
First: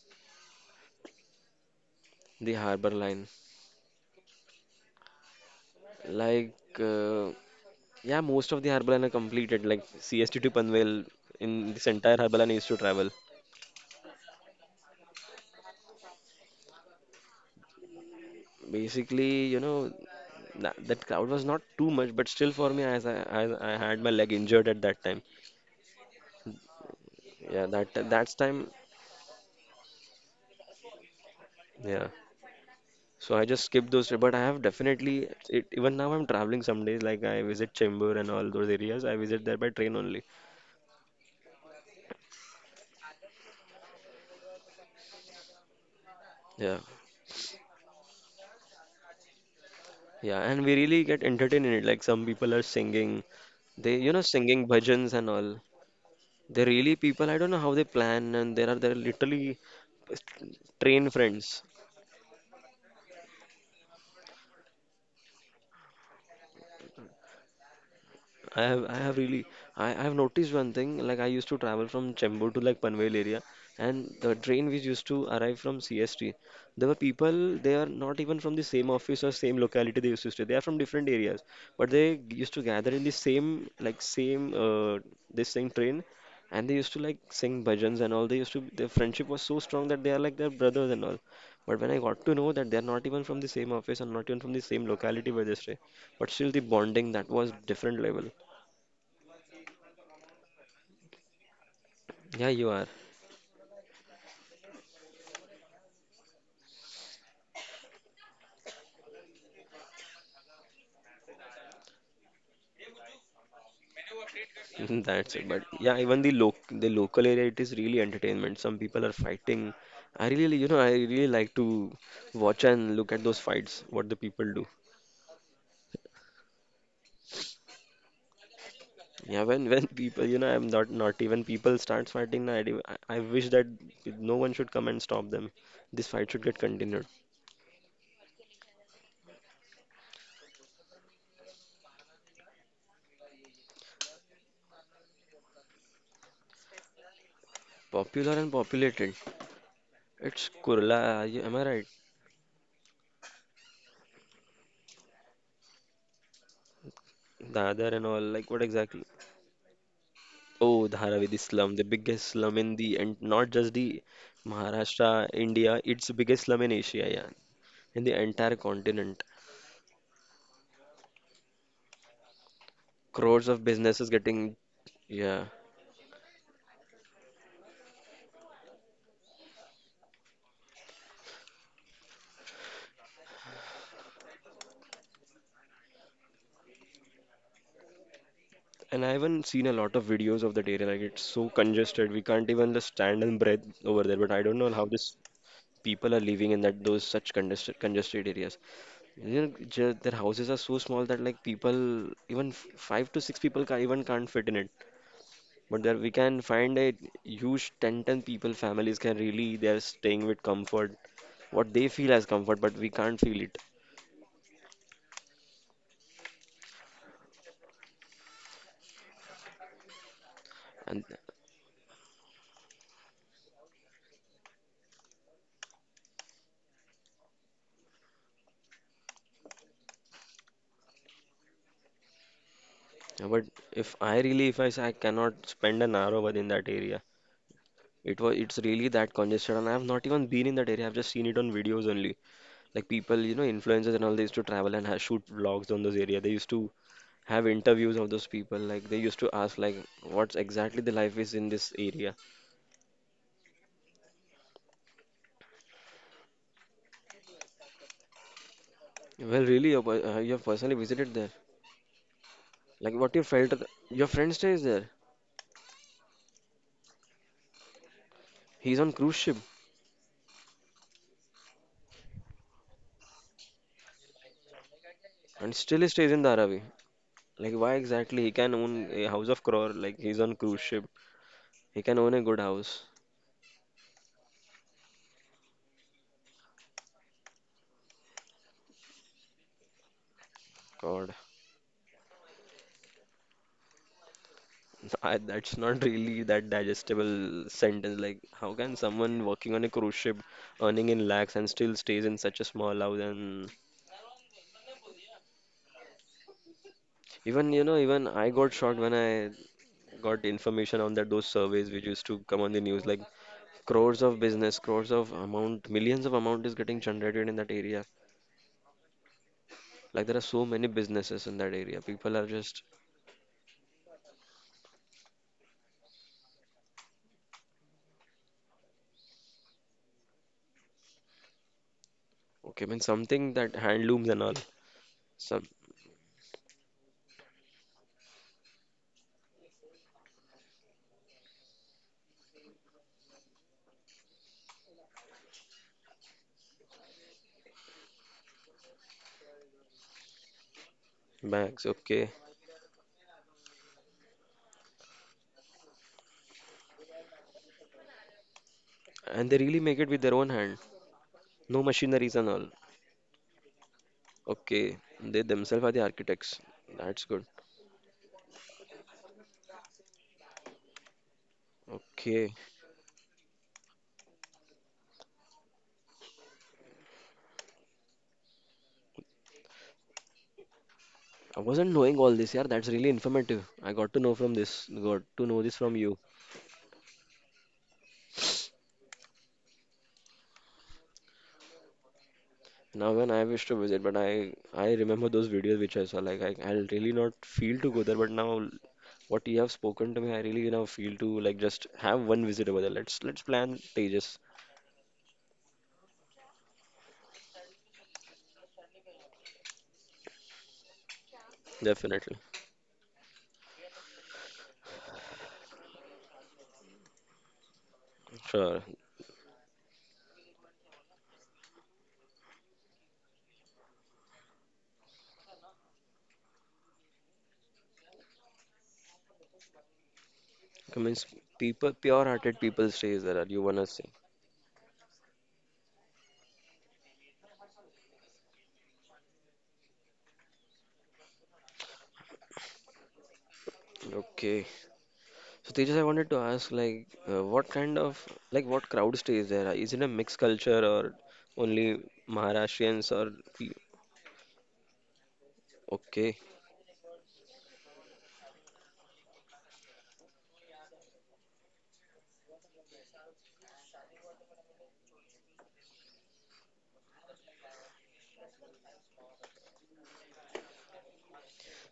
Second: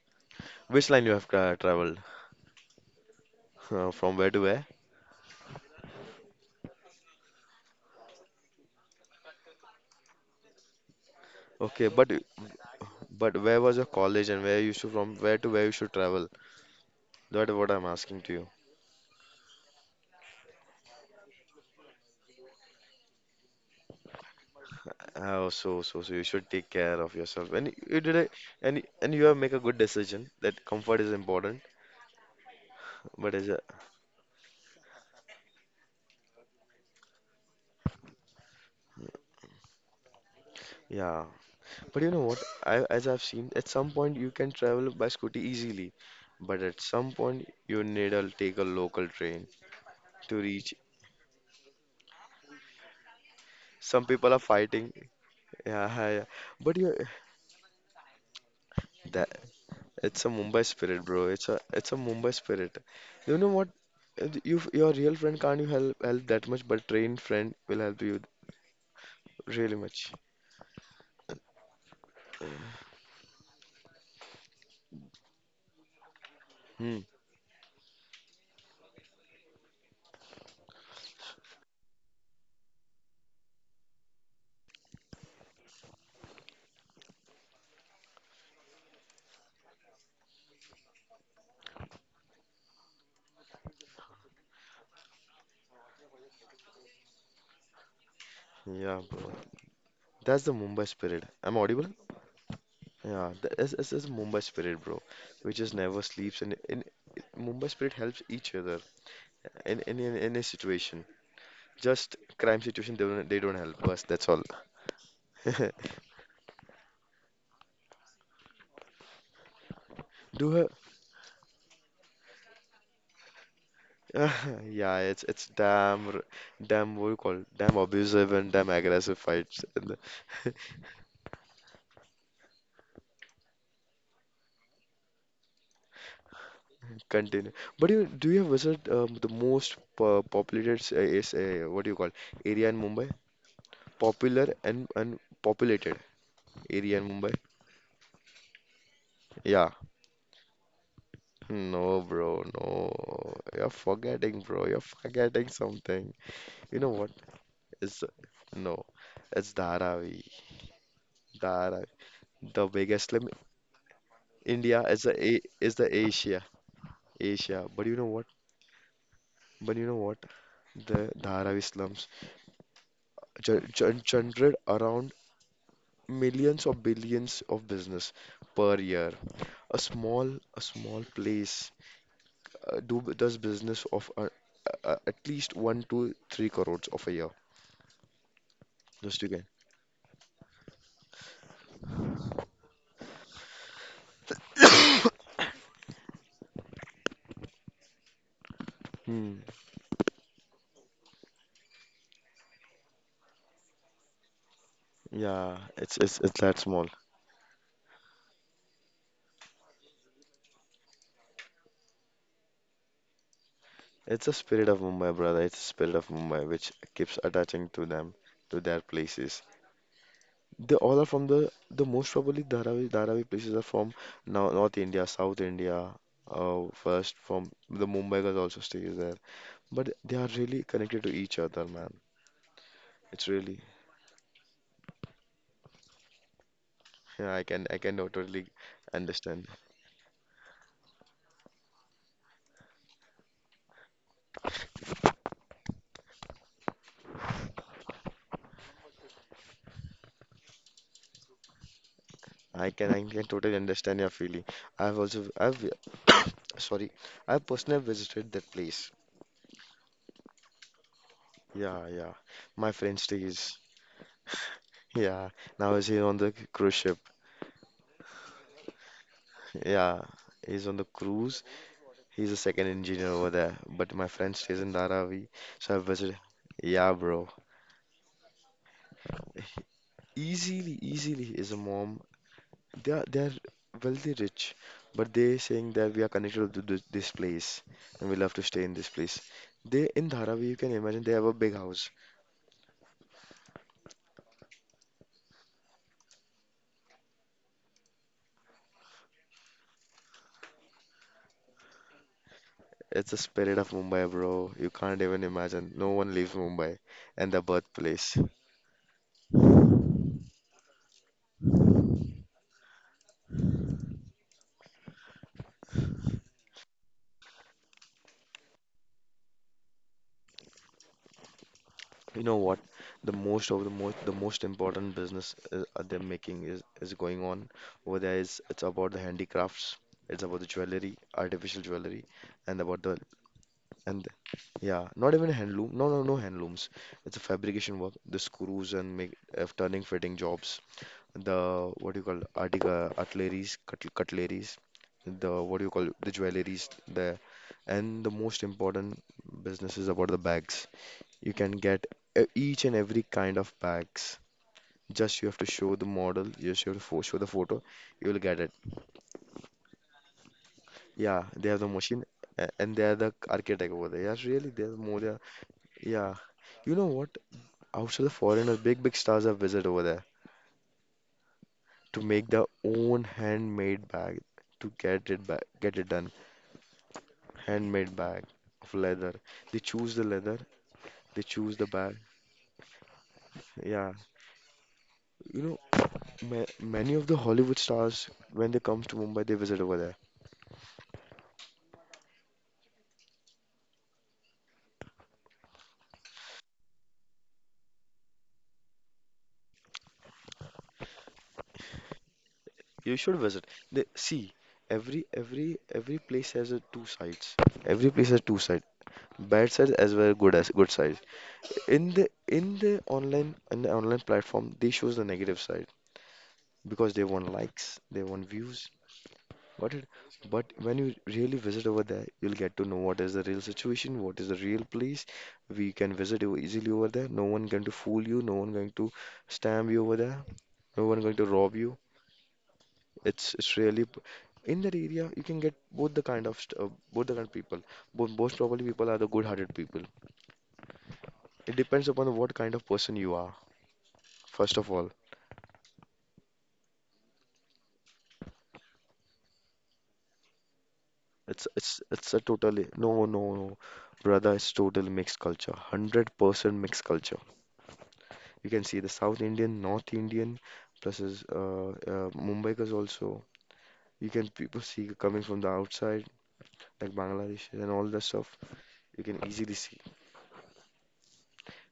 Which line you have tra traveled?
The harbor line,
Uh, from where to where?
like. Uh, Yeah, most of the Harbalana are completed, like C S T to Panvel in this
Okay, but
entire Harbalana used to travel.
But where was your college and where you should from where to where you should travel? That what I'm asking to you.
Basically, you know, that, that crowd was not too much, but still for me, as I, as I had my leg injured at that time.
Oh, so so so you should take care of yourself.
Yeah,
And you
that
you did a
that's time.
and you- and you have make a good decision that comfort is important.
Yeah. So
But
I
as a
just skipped those, but I have definitely it, even now I'm traveling some days. Like I visit Chembur and all those areas. I visit there by train only.
yeah, but you know what? I as I've seen at some point you can travel by scooty easily, but
Yeah,
at some point you need to take a local train to
yeah, and we
reach.
really get entertained in it. Like some people are singing, they
Some
you know
people are
singing
fighting.
bhajans and all.
Yeah, yeah.
They are
But you
really people, I don't know how they plan, and there are they are literally s-
it's a Mumbai spirit,
train
bro. It's a
friends.
it's a Mumbai spirit. You know what? Uh, You your real friend can't you help help that much, but trained friend will help you
I have I have really
really
I, I
much.
have noticed one thing, like I used to travel from Chembur to like Panvel area and the train which used to arrive from C S T, there were
Hmm.
people they are not even from the same office or same locality they used to stay, they are from different areas, but they used to gather in the same like same uh, this same train and they used to like sing bhajans and all, they used to, their friendship was so strong that they are like their brothers and all, but when I got to know that they are not even from the same office and not even from the same locality where they stay, but still the bonding, that was different level.
Yeah, bro. That's the Mumbai spirit. I'm audible?
Yeah, you are.
Yeah. That's that's, that's Mumbai spirit, bro. Which just never sleeps and in Mumbai spirit helps each other in in in any situation. Just crime situation they don't they don't help us. That's all.
That's it. But yeah, even the loc the local area, it is really entertainment. Some people are fighting. I really,
Do
you know, I really like to watch and look at those fights, what the people do.
Yeah, it's it's damn r- damn what do you call it? Damn abusive and damn aggressive
Yeah,
fights.
when when
In the-
people, you know, I'm not, not even people starts fighting. I do- I I wish that no one should come and stop them. This fight should get continued.
Continue. But you do you have visit um, the most po populated s- uh, is uh, what do you call area in Mumbai? Popular and and populated area in Mumbai?
Popular and populated.
Yeah.
It's Kurla, am I right?
No, bro, no. You're forgetting, bro. You're forgetting something. You know what?
Dadar
It's
and all. Like what
no.
exactly?
It's Dharavi.
Oh, Dharavi slum, the
Dharavi.
biggest slum
The
in the,
biggest
and
slim
not just the
India is the
Maharashtra,
A is
India,
the
it's the
Asia.
biggest slum in Asia, yeah,
Asia. But you
in
know
the
what?
entire continent.
But you know what? The Dharavi slums
Crores of
gen- gen-
businesses
generate
getting,
around
yeah.
millions or billions of business per year. A small, a small place uh, do does business of uh, uh, at least one to three crores of a year.
And I
Just you can.
haven't seen a lot of videos of that area. Like it's so congested, we can't even just stand and breathe over there. But I don't know how this people are living in that those such congested congested areas. You
Hmm.
know, ju- their houses are so small that like people even f- five to six people can even can't fit in it.
Yeah,
But there
it's
we
it's it's
can
that
find
small.
a huge ten ten people, families can really, they're staying with comfort, what they feel as comfort, but we can't feel it.
It's a spirit of Mumbai, brother. It's a spirit of Mumbai which keeps attaching to them, to their places. They all are
And
from the the most probably Dharavi Dharavi places are from now North India, South India. Uh, first from the Mumbai guys also stays there, but they are really connected to each other, man.
yeah,
It's
but
really
if I really, if I say I cannot spend an hour over in that area,
yeah. I can I can
it was,
totally
it's really that
understand.
congested. And I've not even been in that area, I've just seen it on videos only. Like people, you know, influencers and all, they used to travel and ha shoot vlogs on those area. They used to have interviews of those people. Like they used to ask, like, what's exactly the life is in this area.
I can I can totally understand your feeling. I've also I've sorry. I personally visited that place.
Well, really, uh, you have personally visited there.
Yeah, yeah. My
Like
friend
what you felt,
stays.
your friend stays there.
Yeah, now he's on the cruise ship.
He's on cruise ship
Yeah, he's on the cruise he's a second engineer over there, but my friend stays in Dharavi,
and
so I
still he stays
visit.
in Dharavi.
Yeah, bro.
Like why exactly? He can own a house of crore. Like he's on cruise
Easily,
ship.
easily is a
He can
mom.
own a good house.
They are they're wealthy rich, but they saying that we are connected to this, this place and we love to stay in this place. They in Dharavi, you can imagine they
God,
have a big house.
I, that's not really that digestible sentence. Like how can someone working on a cruise ship, earning in lakhs and still stays in such a small house?
It's the
And
spirit of Mumbai, bro. You can't even imagine. No one leaves Mumbai and their
even you know, even
birthplace.
I got shocked when I got information on that those surveys which used to come on the news. Like crores of business, crores of amount, millions of amount is getting generated in that area. Like there are so many businesses in that area. People
You
are
know what?
just
The most of the most the most important business is, uh, they're making is, is going on over there is it's about the handicrafts, it's about the jewelry, artificial jewelry, and
okay, I mean
about the
something that
and
handlooms and all,
yeah, not even
some
handloom. No, no, no handlooms. It's a fabrication work. The screws and make uh, turning fitting jobs. The what do you call article cutleries, cut- cutleries. The what do you call the jewelries there. And the most important business is about the bags. You can
bags,
get
okay.
uh, each and every kind of bags. Just you have to show the model, you show the, pho- show the photo, you will get it.
And they really make it with their own hand.
Yeah, they have
No
the machine
machineries and
a-
all.
and they are the architect over there. Yeah, really, they are
Okay.
more. Than-
They themselves are the
Yeah,
architects.
you know
That's
what?
good.
Outside the foreigners, big big stars have visit over there to make
Okay.
their own handmade bag to get it back, get it done. Handmade bag of leather. They choose the leather, they
I
choose the
wasn't
bag.
knowing all this, yeah. That's really informative. I
Yeah,
got to know from this, got to
you
know this
know,
from you.
ma many of the Hollywood stars when they come to Mumbai, they visit over there.
Now when I wish to visit, but I I remember those videos which I saw. Like I I'll really not feel to go there, but now what you have spoken to me, I really now feel to like just have one visit over there.
You
Let's
should
let's
visit.
plan,
The,
Tejas.
see, every every every place has a two sides. Every place has two sides. Bad sides as well good as good sides. In the
Definitely.
in the online in the online platform, they shows the negative side because they want likes, they want
Sure.
views. Got it? But when you really visit over there, you'll get to know what is the real situation, what is the real place. We can visit you easily over there. No one going to fool you, no one going to stamp you over there, no one
Means
going to rob
people,
you.
pure-hearted people stays there.
It's
Are You
it's
wanna
really
see?
p- in that area you can get both the kind of st- uh, both the kind of people. Bo- most probably people are the good-hearted people. It depends upon what kind of person you are.
Okay.
First of all,
So Tejas, I wanted to ask like uh, what kind of, like what crowd stays there? Is it a mixed culture or
it's
only
it's it's a totally
Maharashtrians
no
or
no
pe-
no, brother. It's total mixed culture. Hundred
okay?
percent mixed culture. You can see the South Indian, North Indian, plus is uh, uh, Mumbaikars also. You can people see coming from the outside, like Bangladesh and all that stuff. You can easily see.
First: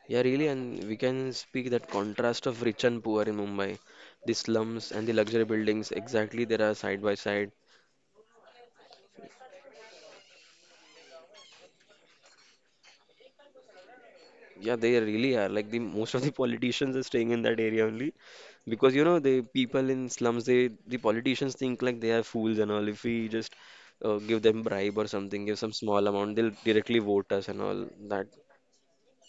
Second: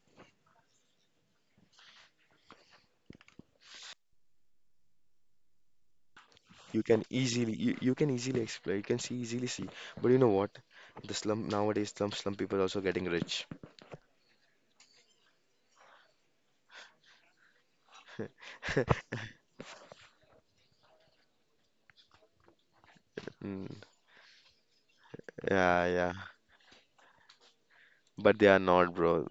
Yeah, really, and we can speak that contrast of rich and poor in Mumbai. The slums and the luxury buildings, exactly, they are
You
side
can
by side.
easily you, you can easily explore. You can see easily see. But you know what? The slum nowadays slum slum people also getting rich.
Yeah, they really are. Like the most of the politicians are staying in that area only, because you know the people in slums, they, the politicians think like they are fools and all. If we just
Mm,
uh, give them bribe or something, give some
yeah,
small
yeah.
amount, they'll directly vote us and all that.
But they are not, bro.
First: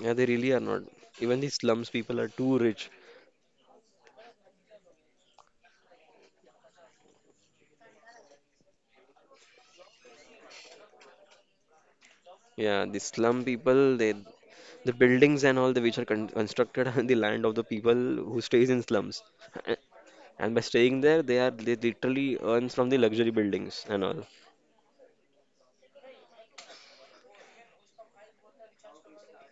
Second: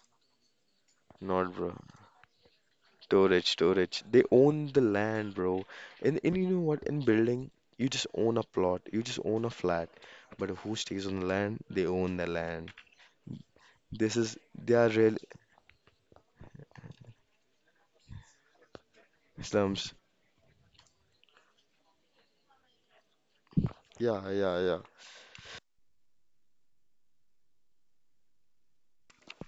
Yeah, they really are not. Even the
Not, bro.
slums people are too rich.
Too rich, too rich. They own the land, bro. And and you know what? In building, you just own a plot. You just own a flat. But who stays on the land? They own the land.
Yeah, the slum people, they,
This is they are
the
real
buildings and all the which are con constructed on the land of the people who stays in slums. A-
slums.
And by staying there, they are they literally earns from the luxury buildings and
Yeah,
all.
yeah, yeah.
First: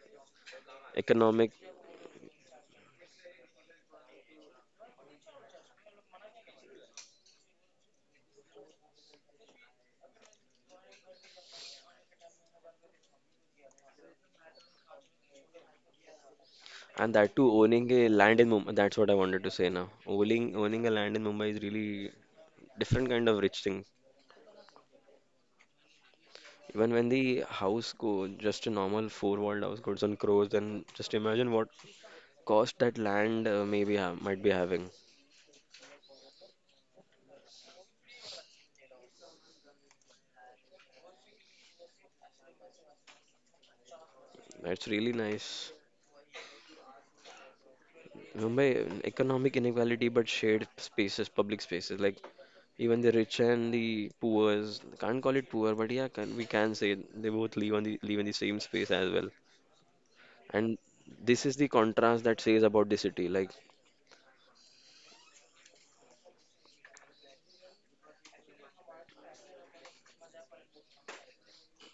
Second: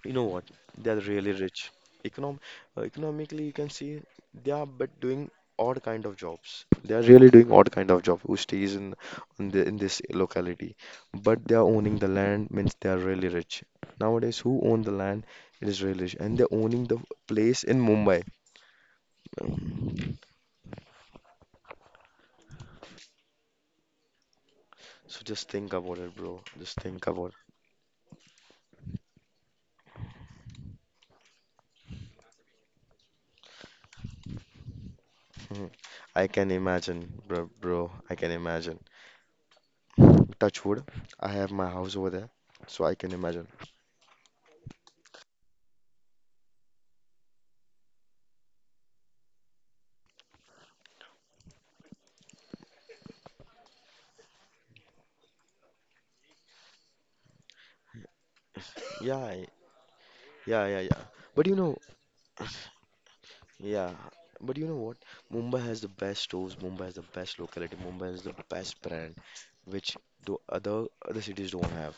You know what? They are really
Economic
rich. Econom uh, Economically, you can see they are but doing odd kind of jobs. They are really doing odd kind of job. Who stays in in, the, in this locality? But they are owning the land means they are really rich. Nowadays, who own the land? It is really rich, and they're owning the
and that too
place in
owning a
Mumbai.
land in Mumbai. That's what I wanted to say now. Owning owning a land in Mumbai is really different kind of rich thing.
So just think about it, bro. Just
Even
think
when
about it.
the house go, just a normal four-walled house goes on crores, then just imagine what cost that land uh, maybe ha might be having.
Mhm. I can imagine, bro, bro. I can imagine. Touch wood. I have my house over there, so I can imagine.
That's really nice. Mumbai, economic inequality, but shared spaces, public spaces, like even the rich and the poors, can't call it poor, but yeah, can, we can say they both live on the live in the same space as well.
Yeah, yeah, yeah,
And
yeah. But
this
you
is the
know,
contrast that says about the city, like
yeah. But you know what? Mumbai has the best stores. Mumbai has the best locality. Mumbai has the best brand, which the other other cities don't have.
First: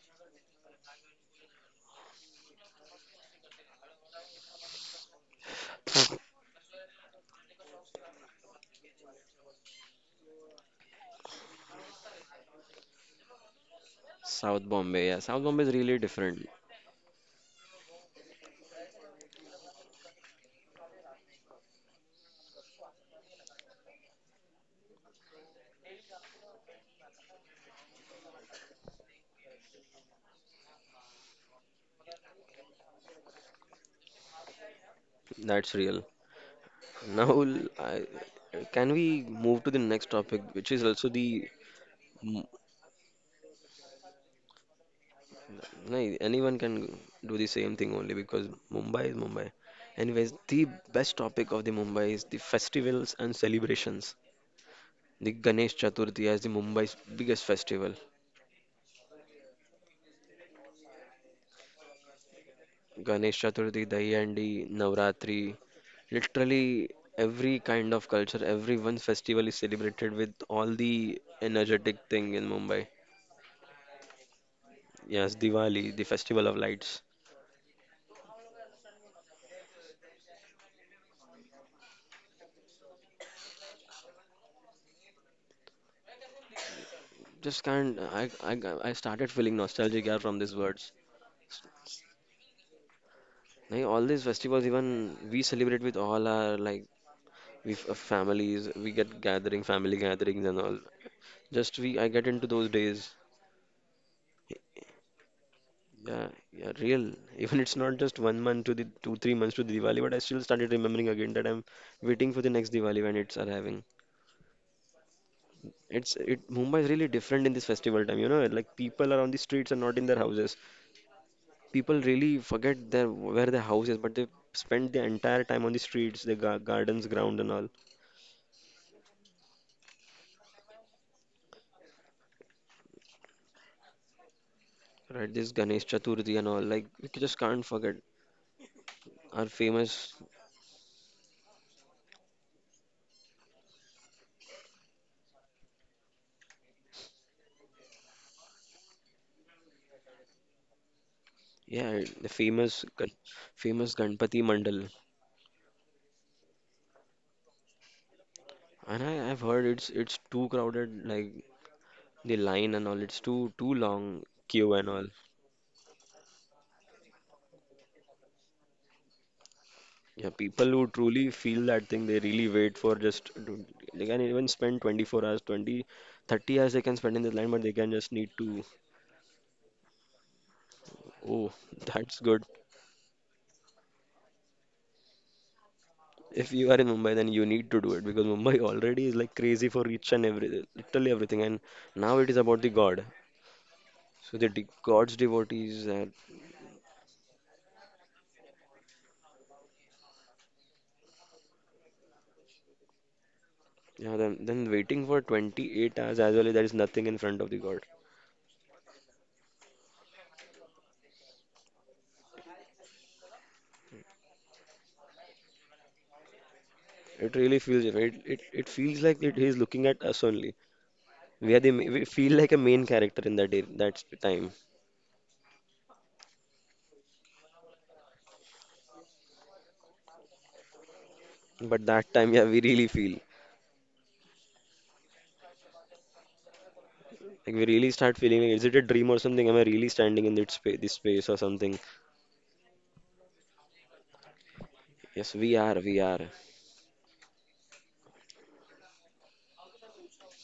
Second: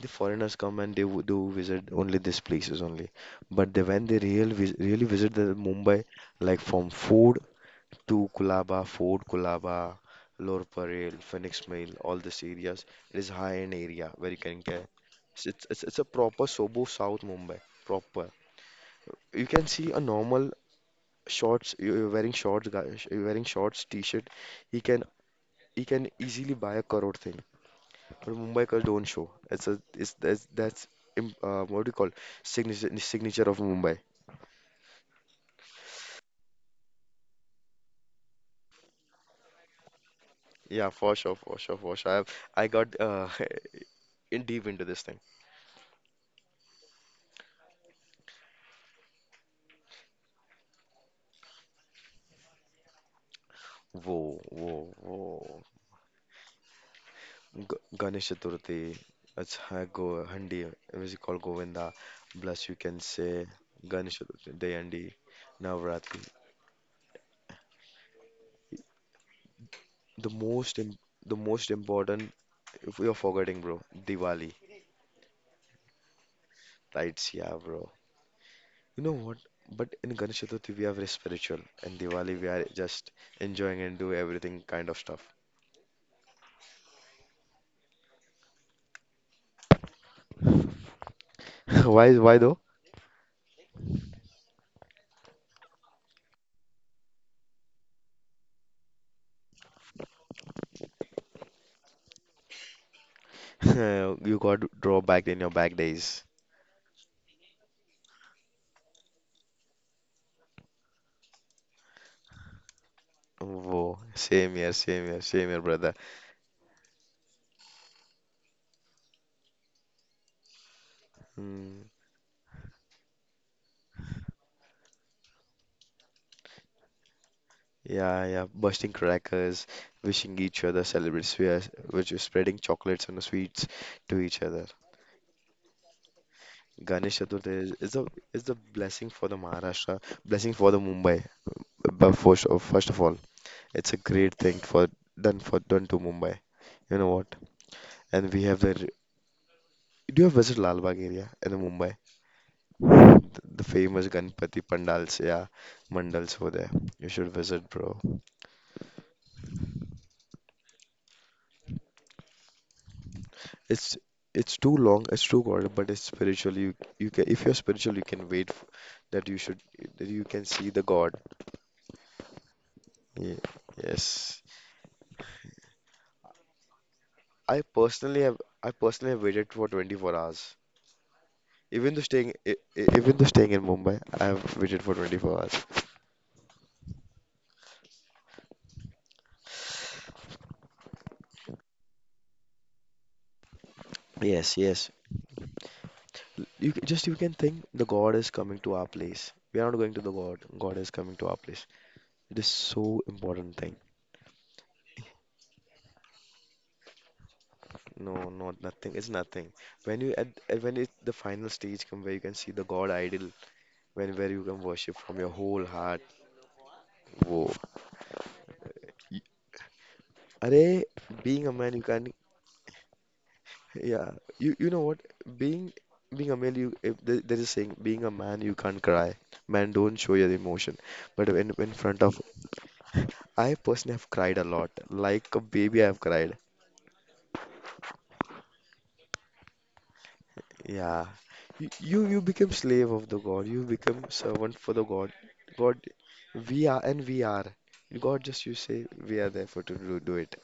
The foreigners come and they w- do visit only these places only. But they, when they real vis really visit the Mumbai, like from food to Kulaba, Fort Kulaba, Lower Parel, Phoenix Mill, all these areas, it is high-end area where you can
South
get.
Bombay. Yeah, South Bombay
It's
is
it's
really
it's a proper
different.
Sobo South Mumbai, proper you can see a normal shorts, you- wearing shorts, guys, wearing shorts, t-shirt, he can he can easily buy a crore thing. But Mumbaikars don't show. It's a it's that's that's im- uh, what do you call, signature signature of Mumbai.
That's real. Now, l- I, can we move to the next topic, which is
Yeah,
also
for sure,
the
for sure, for sure. I have,
m-
I got uh, in deep into this thing.
No, anyone can do the same thing only because Mumbai is Mumbai. Anyways, the best topic of the Mumbai is the festivals and celebrations.
Whoa, whoa,
The
whoa.
Ganesh Chaturthi as the Mumbai's biggest festival.
G Ganesh Chaturthi, अच्छा गो हंडी music call Govinda plus you can say
Ganesh Chaturthi,
Ganesh
Dahiyandi,
Dahihandi
Navratri,
Navratri
literally every kind of culture, everyone's festival is celebrated
the
with all
most im-
the
the most
energetic
important.
thing in Mumbai.
If we are forgetting, bro, Diwali,
Yes, Diwali, the festival of lights.
right? Yeah, bro. You know what? But in Ganesh Chaturthi, we are very spiritual, and Diwali, we are just enjoying and do everything kind of stuff.
Just can't. I I I started feeling nostalgic, yeah, from these words.
Why, why though?
Like all these festivals, even we celebrate with all our, like, with uh, families. We get gathering, family gatherings and all. Just we, I get into those days.
You got to draw back in your back days.
Yeah, yeah, real. Even it's not just one month to the two, three months to the Diwali, but I still started remembering again that I'm waiting for the next Diwali when it's arriving.
Whoa, same here, same here, same here, brother.
It's it Mumbai is really different in this festival time, you know, like people are on the streets and not in their houses.
Mm,
People really forget their where their house is, but they spend the entire time on the streets, the ga gardens, ground and all.
yeah, yeah, bursting crackers, wishing each other celebrates. We are, which is spreading chocolates and sweets to each other.
Right, this Ganesh Chaturthi and all, like we
Ganesh
c- just
Chaturthi
can't
is, is
forget
a is the blessing for the
our
Maharashtra,
famous,
blessing for the Mumbai. But first of, first of all, it's a great thing for done for done to Mumbai. You know what? And we have the. R- Do you have visited Lal Bagh area in Mumbai?
yeah, the famous, Gan-
The, the
famous
famous
Ganpati
Ganpati
Mandal.
Pandals, yeah, mandals over there. You should visit, bro.
And I, I've heard it's it's too crowded, like the line and all, it's too too
It's
long
it's
queue
too
and
long,
all.
it's too god, but it's spiritual. You you can if you're spiritual, you can wait f that you should that you
Yeah,
can
people
see the
who
God.
truly feel that thing, they really wait for just
Ye-
to- they can
Yes.
even spend twenty-four hours, twenty, thirty hours they can spend in the line, but
I
they can just
personally
need
have
to.
I personally have waited for twenty-four hours.
Oh,
Even though
that's
staying,
good.
e- e- even though staying in Mumbai, I have waited for twenty-four hours.
If you are in Mumbai, then you need to do it because Mumbai already is like crazy for each and every, literally everything. And now it is about the God. So the
Yes,
de
yes.
God's devotees, and
You c- just you can think the God is coming to our place. We are not going to the God. God is coming to our place. It is so important thing.
yeah, then, then waiting for twenty-eight hours as well, there is nothing in front of the God.
No, not nothing. It's nothing. When you at at- when it the final stage come where you can see the God idol, when where you can worship from your whole heart.
It
Whoa.
really feels, it, it, it feels
Y-
like it, he is looking at us only.
Arey, being a
We are the,
man, you
ma- we
can.
feel like a main character in that, day, that
Yeah,
time.
you you know what? Being being a male, you if there, there is a saying, being a man, you can't cry. Man, don't show your emotion. But when in
But
front
that
of,
time, yeah, we really feel.
I personally have cried a lot. Like a baby, I have cried.
Like we really start feeling like, is it a dream or something? Am I really standing in this space, this
Yeah,
space or
you
something?
you, you become slave of the God. You become servant for the God.
Yes, we are,
God,
we are.
we are and we are. God just you say we are there for to do, do it.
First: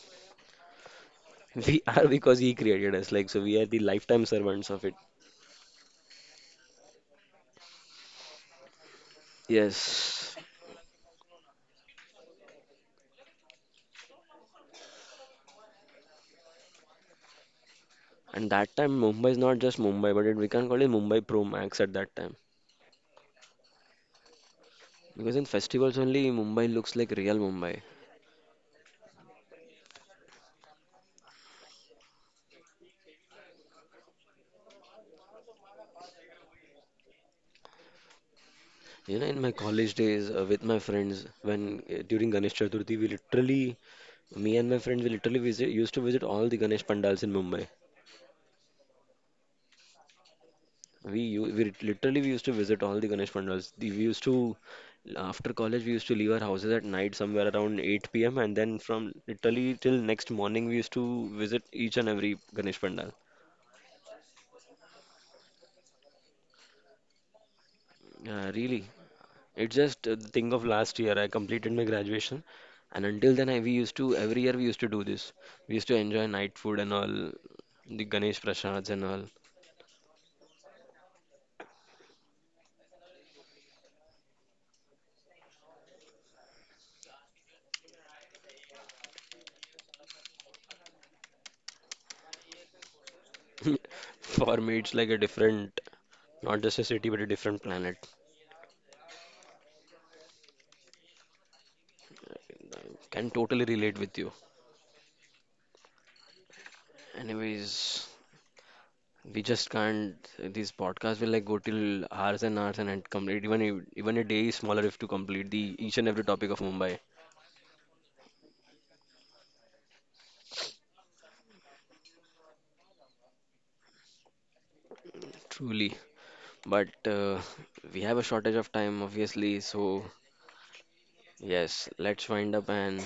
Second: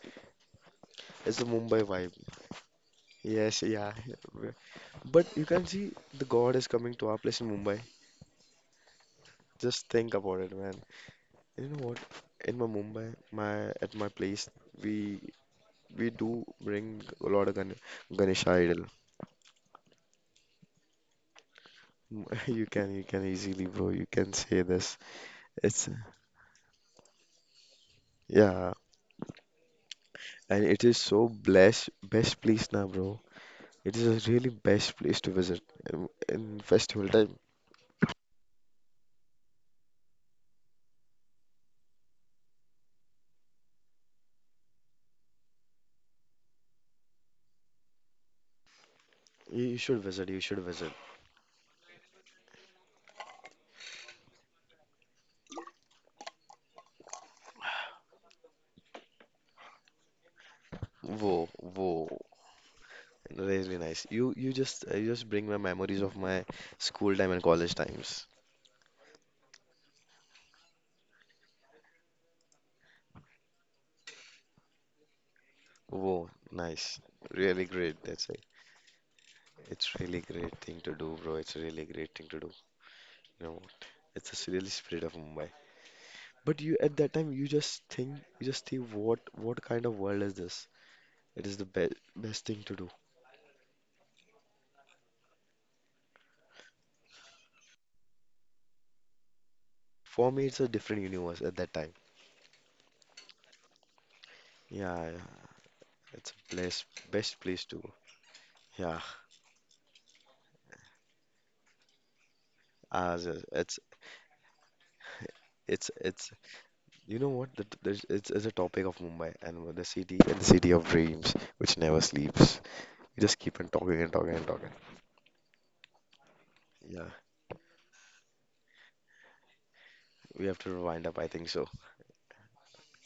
It's the Mumbai
We are
vibe.
because he created us, like, so we
Yes,
are the
yeah.
lifetime servants of it.
But you can see the God is coming to our place in Mumbai. Just think
Yes.
about it, man. You know what? In my Mumbai, my at my place, we we do bring a lot of Gan Ganesh
And that
idol.
time, Mumbai is not just Mumbai, but it, we can call it Mumbai Pro Max at that time.
You can you can easily, bro. You can say this.
Because in
It's
festivals only, Mumbai looks like real Mumbai.
Yeah, and it is so blessed best place now, bro. It is a really best place to visit in, in festival time.
You know, in my college days uh, with my friends, when uh, during Ganesh Chaturthi, we literally, me and my friends, we literally visit, used to visit all the Ganesh pandals in Mumbai.
You, you should visit. You should visit.
We, u- we literally we used to visit all the Ganesh mandals. The- We used to, after college we used to leave our houses at night somewhere around eight p m and then from literally till next morning we used to
Whoa,
visit each
whoa.
and every Ganesh pandal.
Really nice. You you just you just bring my memories of my school time and college times.
Uh, really, it's just uh, the thing of last year. I completed my graduation, and until then I we used to every year we used to do this. We used to enjoy
Whoa,
night food and
nice.
all,
Really great.
the
That's
Ganesh prasads and all.
It's really great thing to do, bro. It's a really great thing to do. You know, it's a really spirit of Mumbai. But you at that time you just think you just think what what kind of world is this? It is the best best thing to do.
For me, it's like a different, not just a city but a different planet.
For me, it's a different universe at that time.
I can totally relate with you.
Yeah, yeah. It's a place best place to go.
Anyways,
Yeah,
we just can't. These podcasts will like go till hours and hours and and
as a-
complete. Even
it's
a- even a day is smaller if to complete the
it's
each and every
it's
topic of Mumbai.
you know what? The, there's it's, it's a topic of Mumbai and with the city and the city of dreams which never sleeps. We just keep on talking and talking and talking.
Truly, but
Yeah,
uh, we have a shortage of time, obviously. So
we have to wind up. I think so.
yes, let's wind up and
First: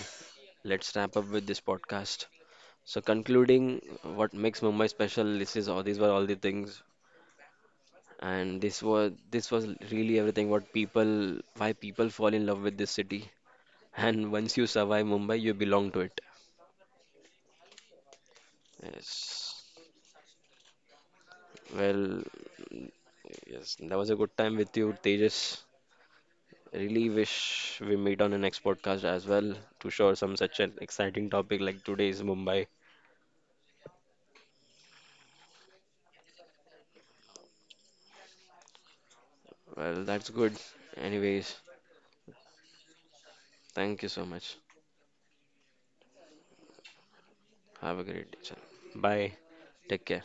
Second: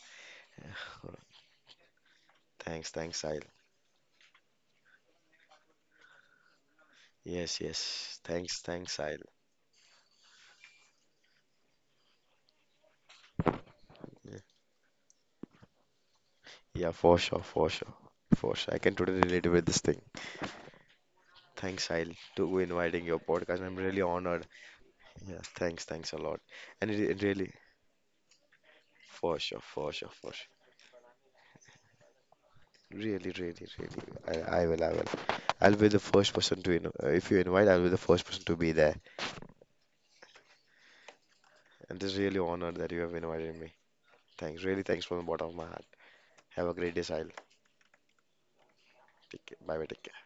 let's
Yeah.
wrap up with this podcast.
Thanks,
So
thanks, Sahil.
concluding, what makes Mumbai special? This is all. These were all the things.
Yes, yes.
And
Thanks,
this
thanks,
was
Sahil.
this was really everything. What people, why people fall in love with this city. And
Yeah,
once you survive Mumbai, you belong to it.
yeah, for sure, for sure, for sure. I can totally relate with
Yes.
this thing. Thanks, Sahil,
Well,
to inviting your podcast. I'm
yes, that
really
was a good
honored.
time with you,
Yeah,
Tejas.
thanks, thanks a lot. And it,
Really
it really,
wish we meet on the next podcast as
for
well
sure,
to
for sure,
share
for
some
sure.
such an exciting topic like today's Mumbai.
Really, really, really. I, I will, I will. I'll be the first person to, in, uh, if you invite, I'll be the first person to be there.
Well, that's good. Anyways,
And this is really honored that you have invited me.
thank you so much.
Thanks, really, thanks from the bottom of my heart. Have a great day, Sahil.
Have a great day, sir. Bye.
Take care. Bye, bye, take
Take
care.
care.